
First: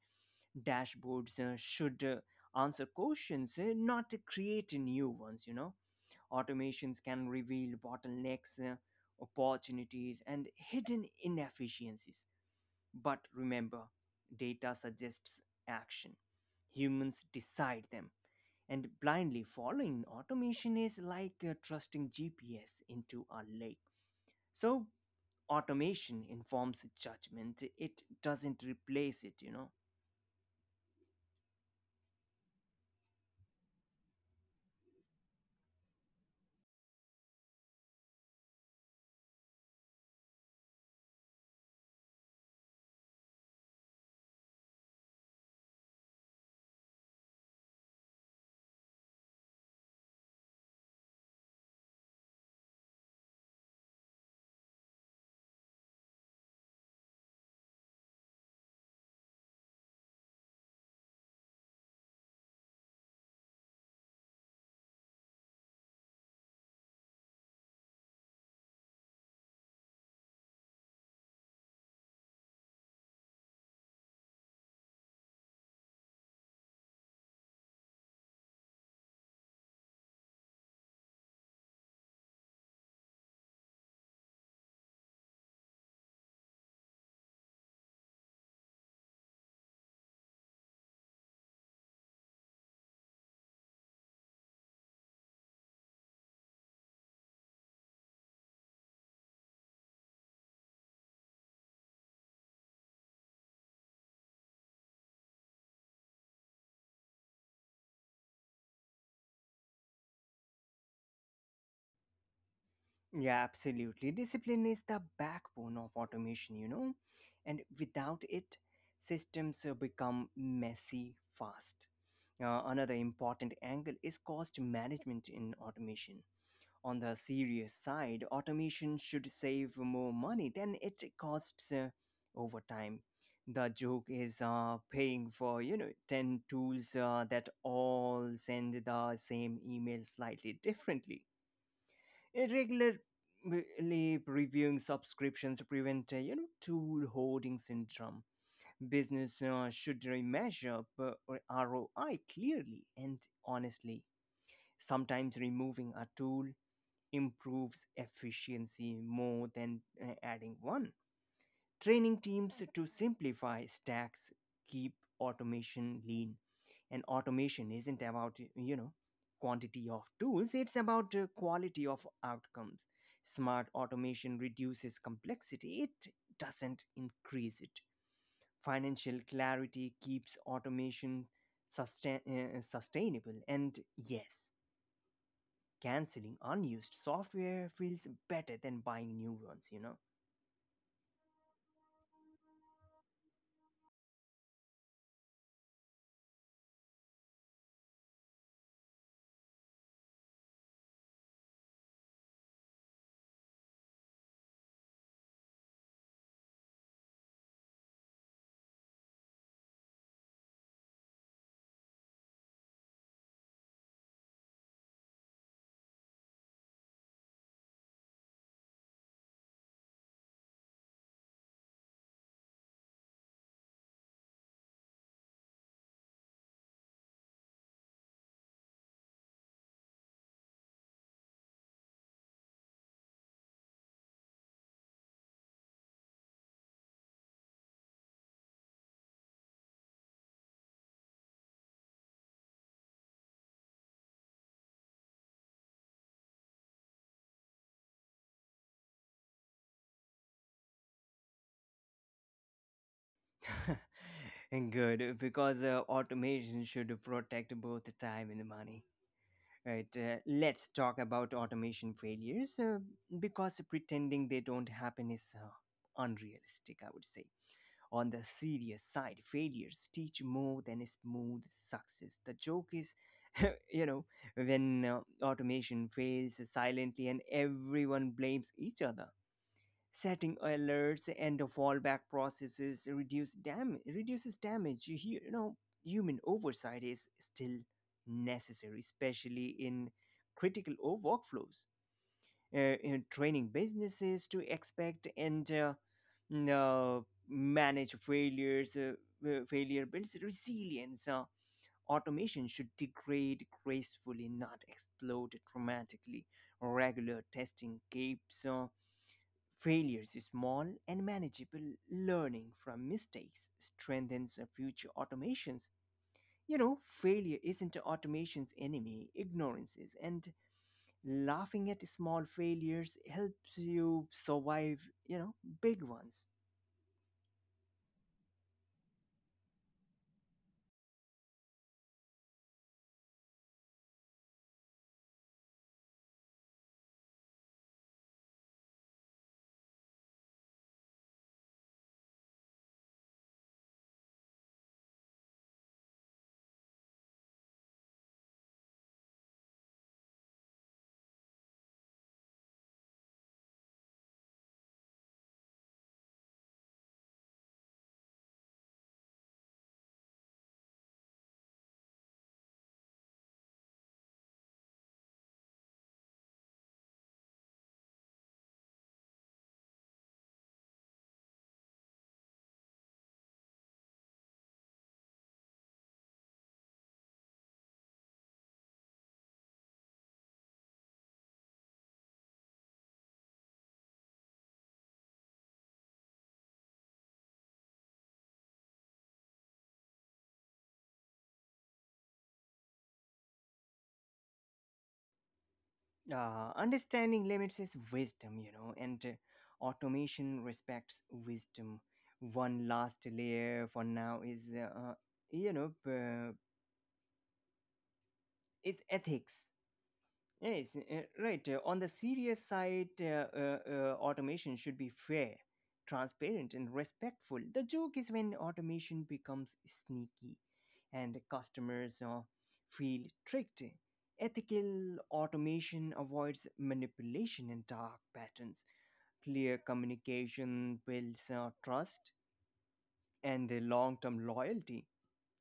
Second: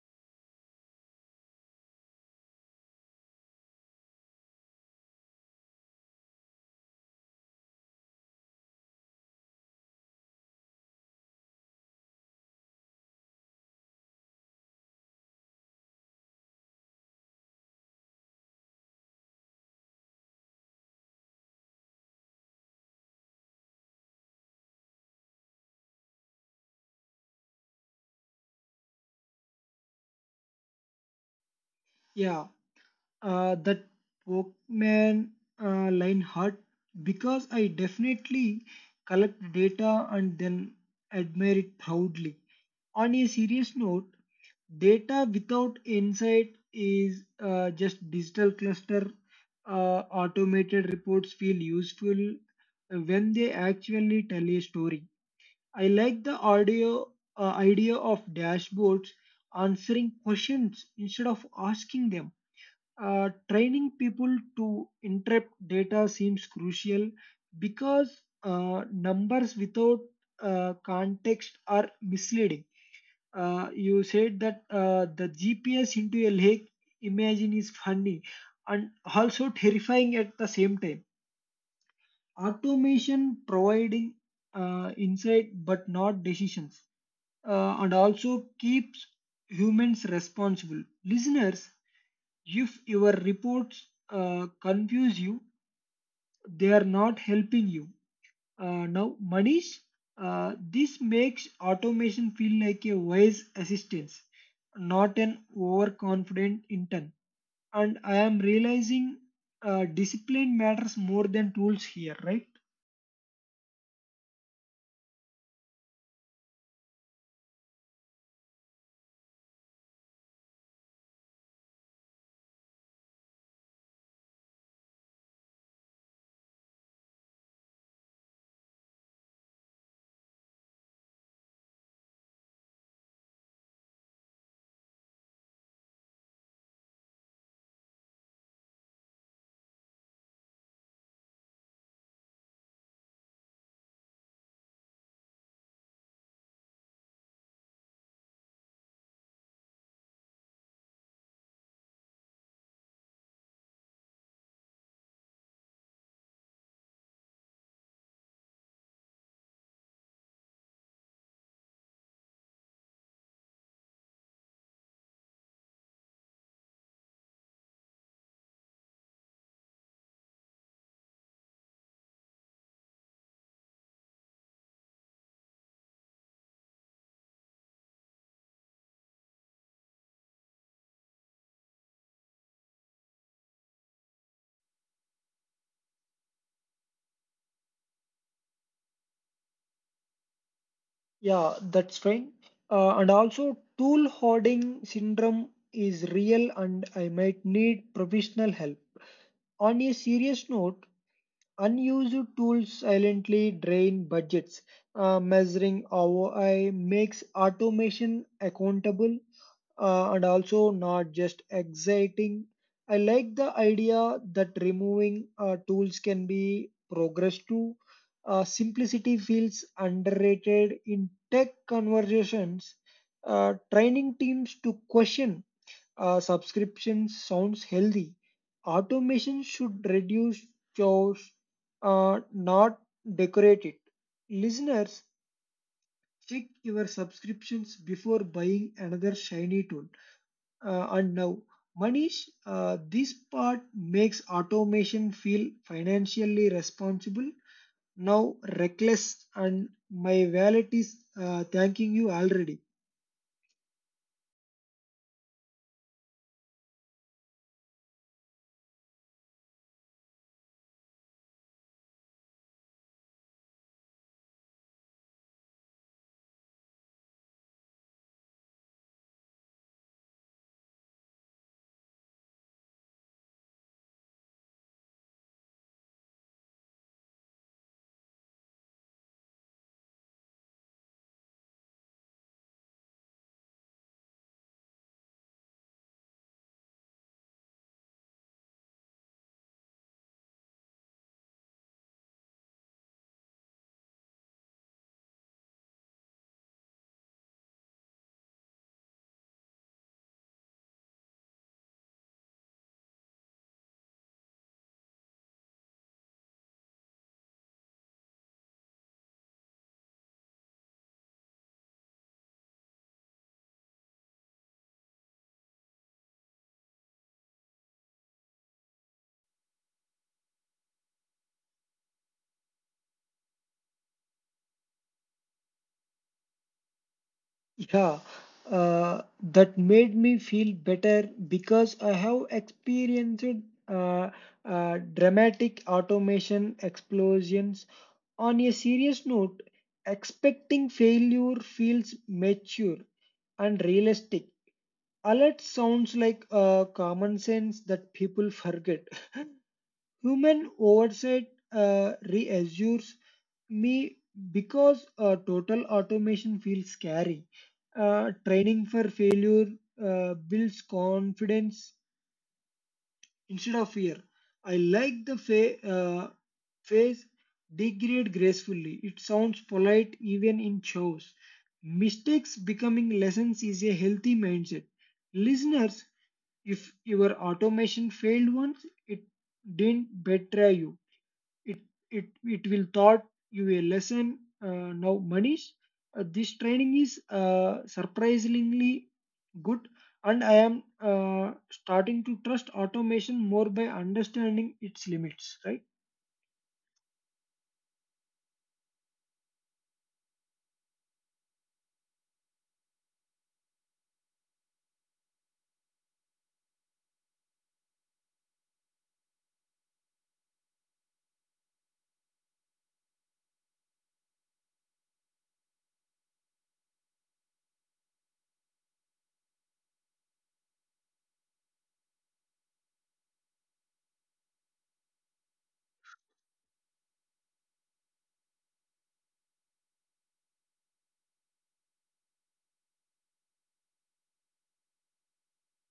[SPEAKER 1] Dashboards should answer questions, not create new ones, you know. Automations can reveal bottlenecks, opportunities, and hidden inefficiencies. But remember, data suggests action. Humans decide them. And blindly following automation is like trusting GPS into a lake. So, automation informs judgment, it doesn't replace it, you know.
[SPEAKER 2] Yeah, that Pokemon line hurt because I definitely collect data and then admire it proudly. On a serious note, data without insight is just digital cluster. Automated reports feel useful when they actually tell a story. I like the audio idea of dashboards answering questions instead of asking them. Training people to interpret data seems crucial because numbers without context are misleading. You said that the GPS into a lake imagine is funny and also terrifying at the same time. Automation providing insight but not decisions, and also keeps humans responsible. Listeners, if your reports confuse you, they are not helping you. Now, Manish, this makes automation feel like a wise assistance, not an overconfident intern. And I am realizing discipline matters more than tools here, right?
[SPEAKER 1] Yeah, absolutely. Discipline is the backbone of automation, you know, and without it, systems become messy fast. Another important angle is cost management in automation. On the serious side, automation should save more money than it costs over time. The joke is paying for, you know, 10 tools that all send the same email slightly differently. Regularly reviewing subscriptions to prevent tool hoarding syndrome. Business should measure ROI clearly and honestly. Sometimes removing a tool improves efficiency more than adding one. Training teams to simplify stacks keep automation lean. And automation isn't about, you know, quantity of tools, it's about quality of outcomes. Smart automation reduces complexity, it doesn't increase it. Financial clarity keeps automation sustainable. And yes, canceling unused software feels better than buying new ones, you know?
[SPEAKER 2] Yeah, that's fine. And also, tool hoarding syndrome is real, and I might need professional help. On a serious note, unused tools silently drain budgets. Measuring ROI makes automation accountable, and also not just exciting. I like the idea that removing tools can be progress too. Simplicity feels underrated in tech conversations. Training teams to question subscription sounds healthy. Automation should reduce chores, not decorate it. Listeners, check your subscriptions before buying another shiny tool. And now, Manish, this part makes automation feel financially responsible, now reckless, and my wallet is thanking you already.
[SPEAKER 1] And good, because automation should protect both time and money. Right, let's talk about automation failures because pretending they don't happen is unrealistic, I would say. On the serious side, failures teach more than a smooth success. The joke is, you know, when automation fails silently and everyone blames each other. Setting alerts and the fallback processes reduces damage. You know, human oversight is still necessary, especially in critical workflows. In training businesses to expect and n- uh, manage failures, failure builds resilience. Automation should degrade gracefully, not explode dramatically. Regular testing keeps. Failures small and manageable. Learning from mistakes strengthens our future automations. You know, failure isn't automation's enemy, ignorance is. And laughing at small failures helps you survive, you know, big ones.
[SPEAKER 2] Yeah, that made me feel better because I have experienced uh, dramatic automation explosions. On a serious note, expecting failure feels mature and realistic. Alert sounds like common sense that people forget. Human oversight reassures me because total automation feels scary. Training for failure builds confidence instead of fear. I like the phrase degrade gracefully. It sounds polite even in shows. Mistakes becoming lessons is a healthy mindset. Listeners, if your automation failed once, it didn't betray you, it will taught you a lesson. Now Manish, this training is surprisingly good, and I am uh, starting to trust automation more by understanding its limits, right?
[SPEAKER 1] Understanding limits is wisdom, you know, and automation respects wisdom. One last layer for now is, you know, uh, is ethics. Yes, right. On the serious side, automation should be fair, transparent, and respectful. The joke is when automation becomes sneaky and customers feel tricked. Ethical automation avoids manipulation and dark patterns. Clear communication builds trust and long term loyalty.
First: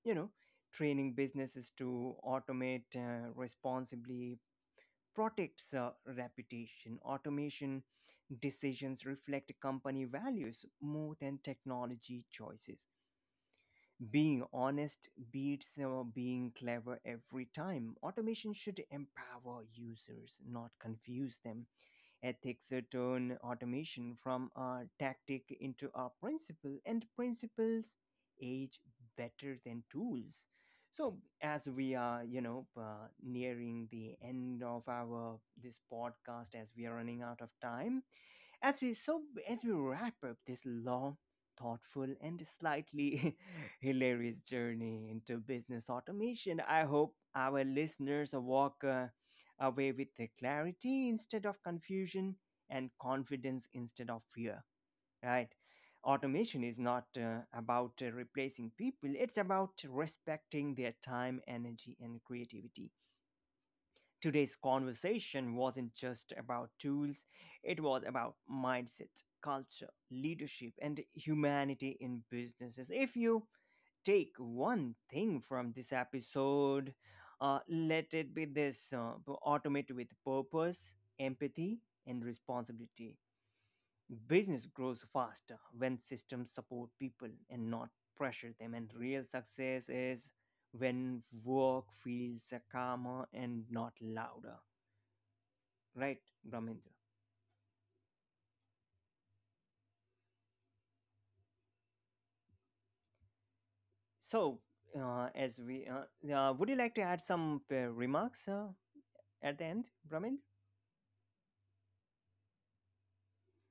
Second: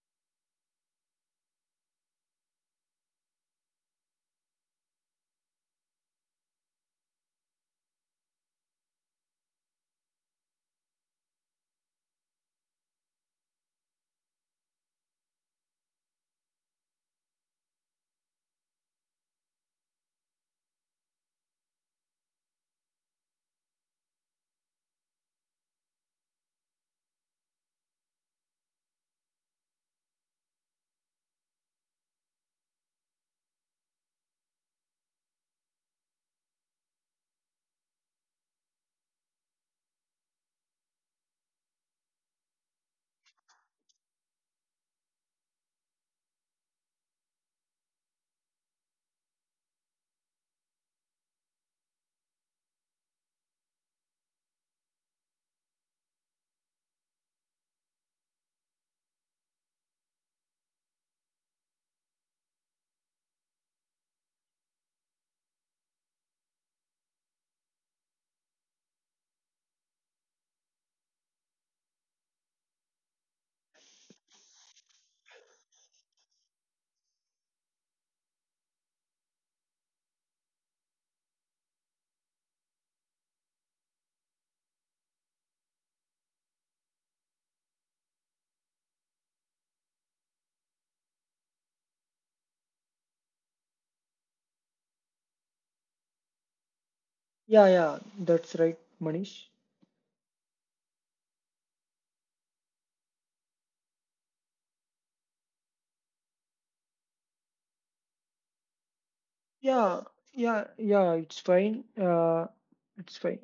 [SPEAKER 1] You know, training businesses to automate responsibly protects reputation. Automation decisions reflect company values more than technology choices. Being honest beats being clever every time. Automation should empower users, not confuse them. Ethics turn automation from a tactic into a principle, and principles age better than tools. So, as we are, you know, nearing the end of our this podcast, as we are running out of time, as we so as we wrap up this long, thoughtful and slightly hilarious journey into business automation, I hope our listeners walk away with the clarity instead of confusion and confidence instead of fear, right? Automation is not about replacing people, it's about respecting their time, energy and creativity. Today's conversation wasn't just about tools, it was about mindset, culture, leadership and humanity in businesses. If you take one thing from this episode, let it be this. Automate with purpose, empathy, and responsibility. Business grows faster when systems support people and not pressure them, and real success is when work feels calmer and not louder. Right, Ramindra?
[SPEAKER 2] Yeah, yeah, that's right, Manish.
[SPEAKER 1] So, as we would you like to add some remarks at the end,
[SPEAKER 2] Yeah,
[SPEAKER 1] Brahmin?
[SPEAKER 2] yeah, yeah, it's fine. uh, it's fine.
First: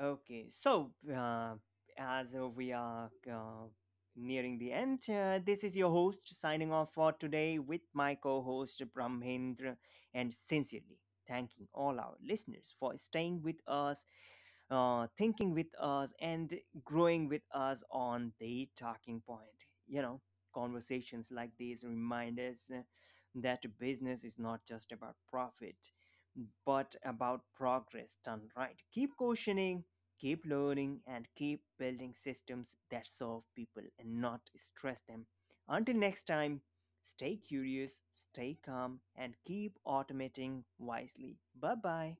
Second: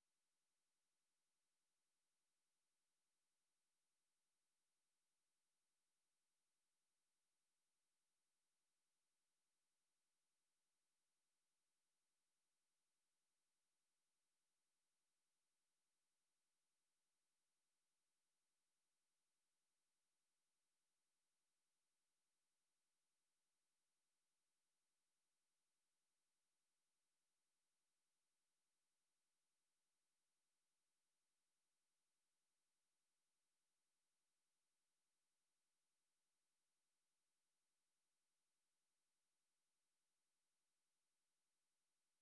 [SPEAKER 1] Okay, so as we are nearing the end. This is your host signing off for today with my co host Brahmendra, and sincerely thanking all our listeners for staying with us, thinking with us and growing with us on the talking point. You know, conversations like these remind us that business is not just about profit, but about progress done right. Keep questioning, keep learning, and keep building systems that serve people and not stress them. Until next time, stay curious, stay calm, and keep automating wisely. Bye bye.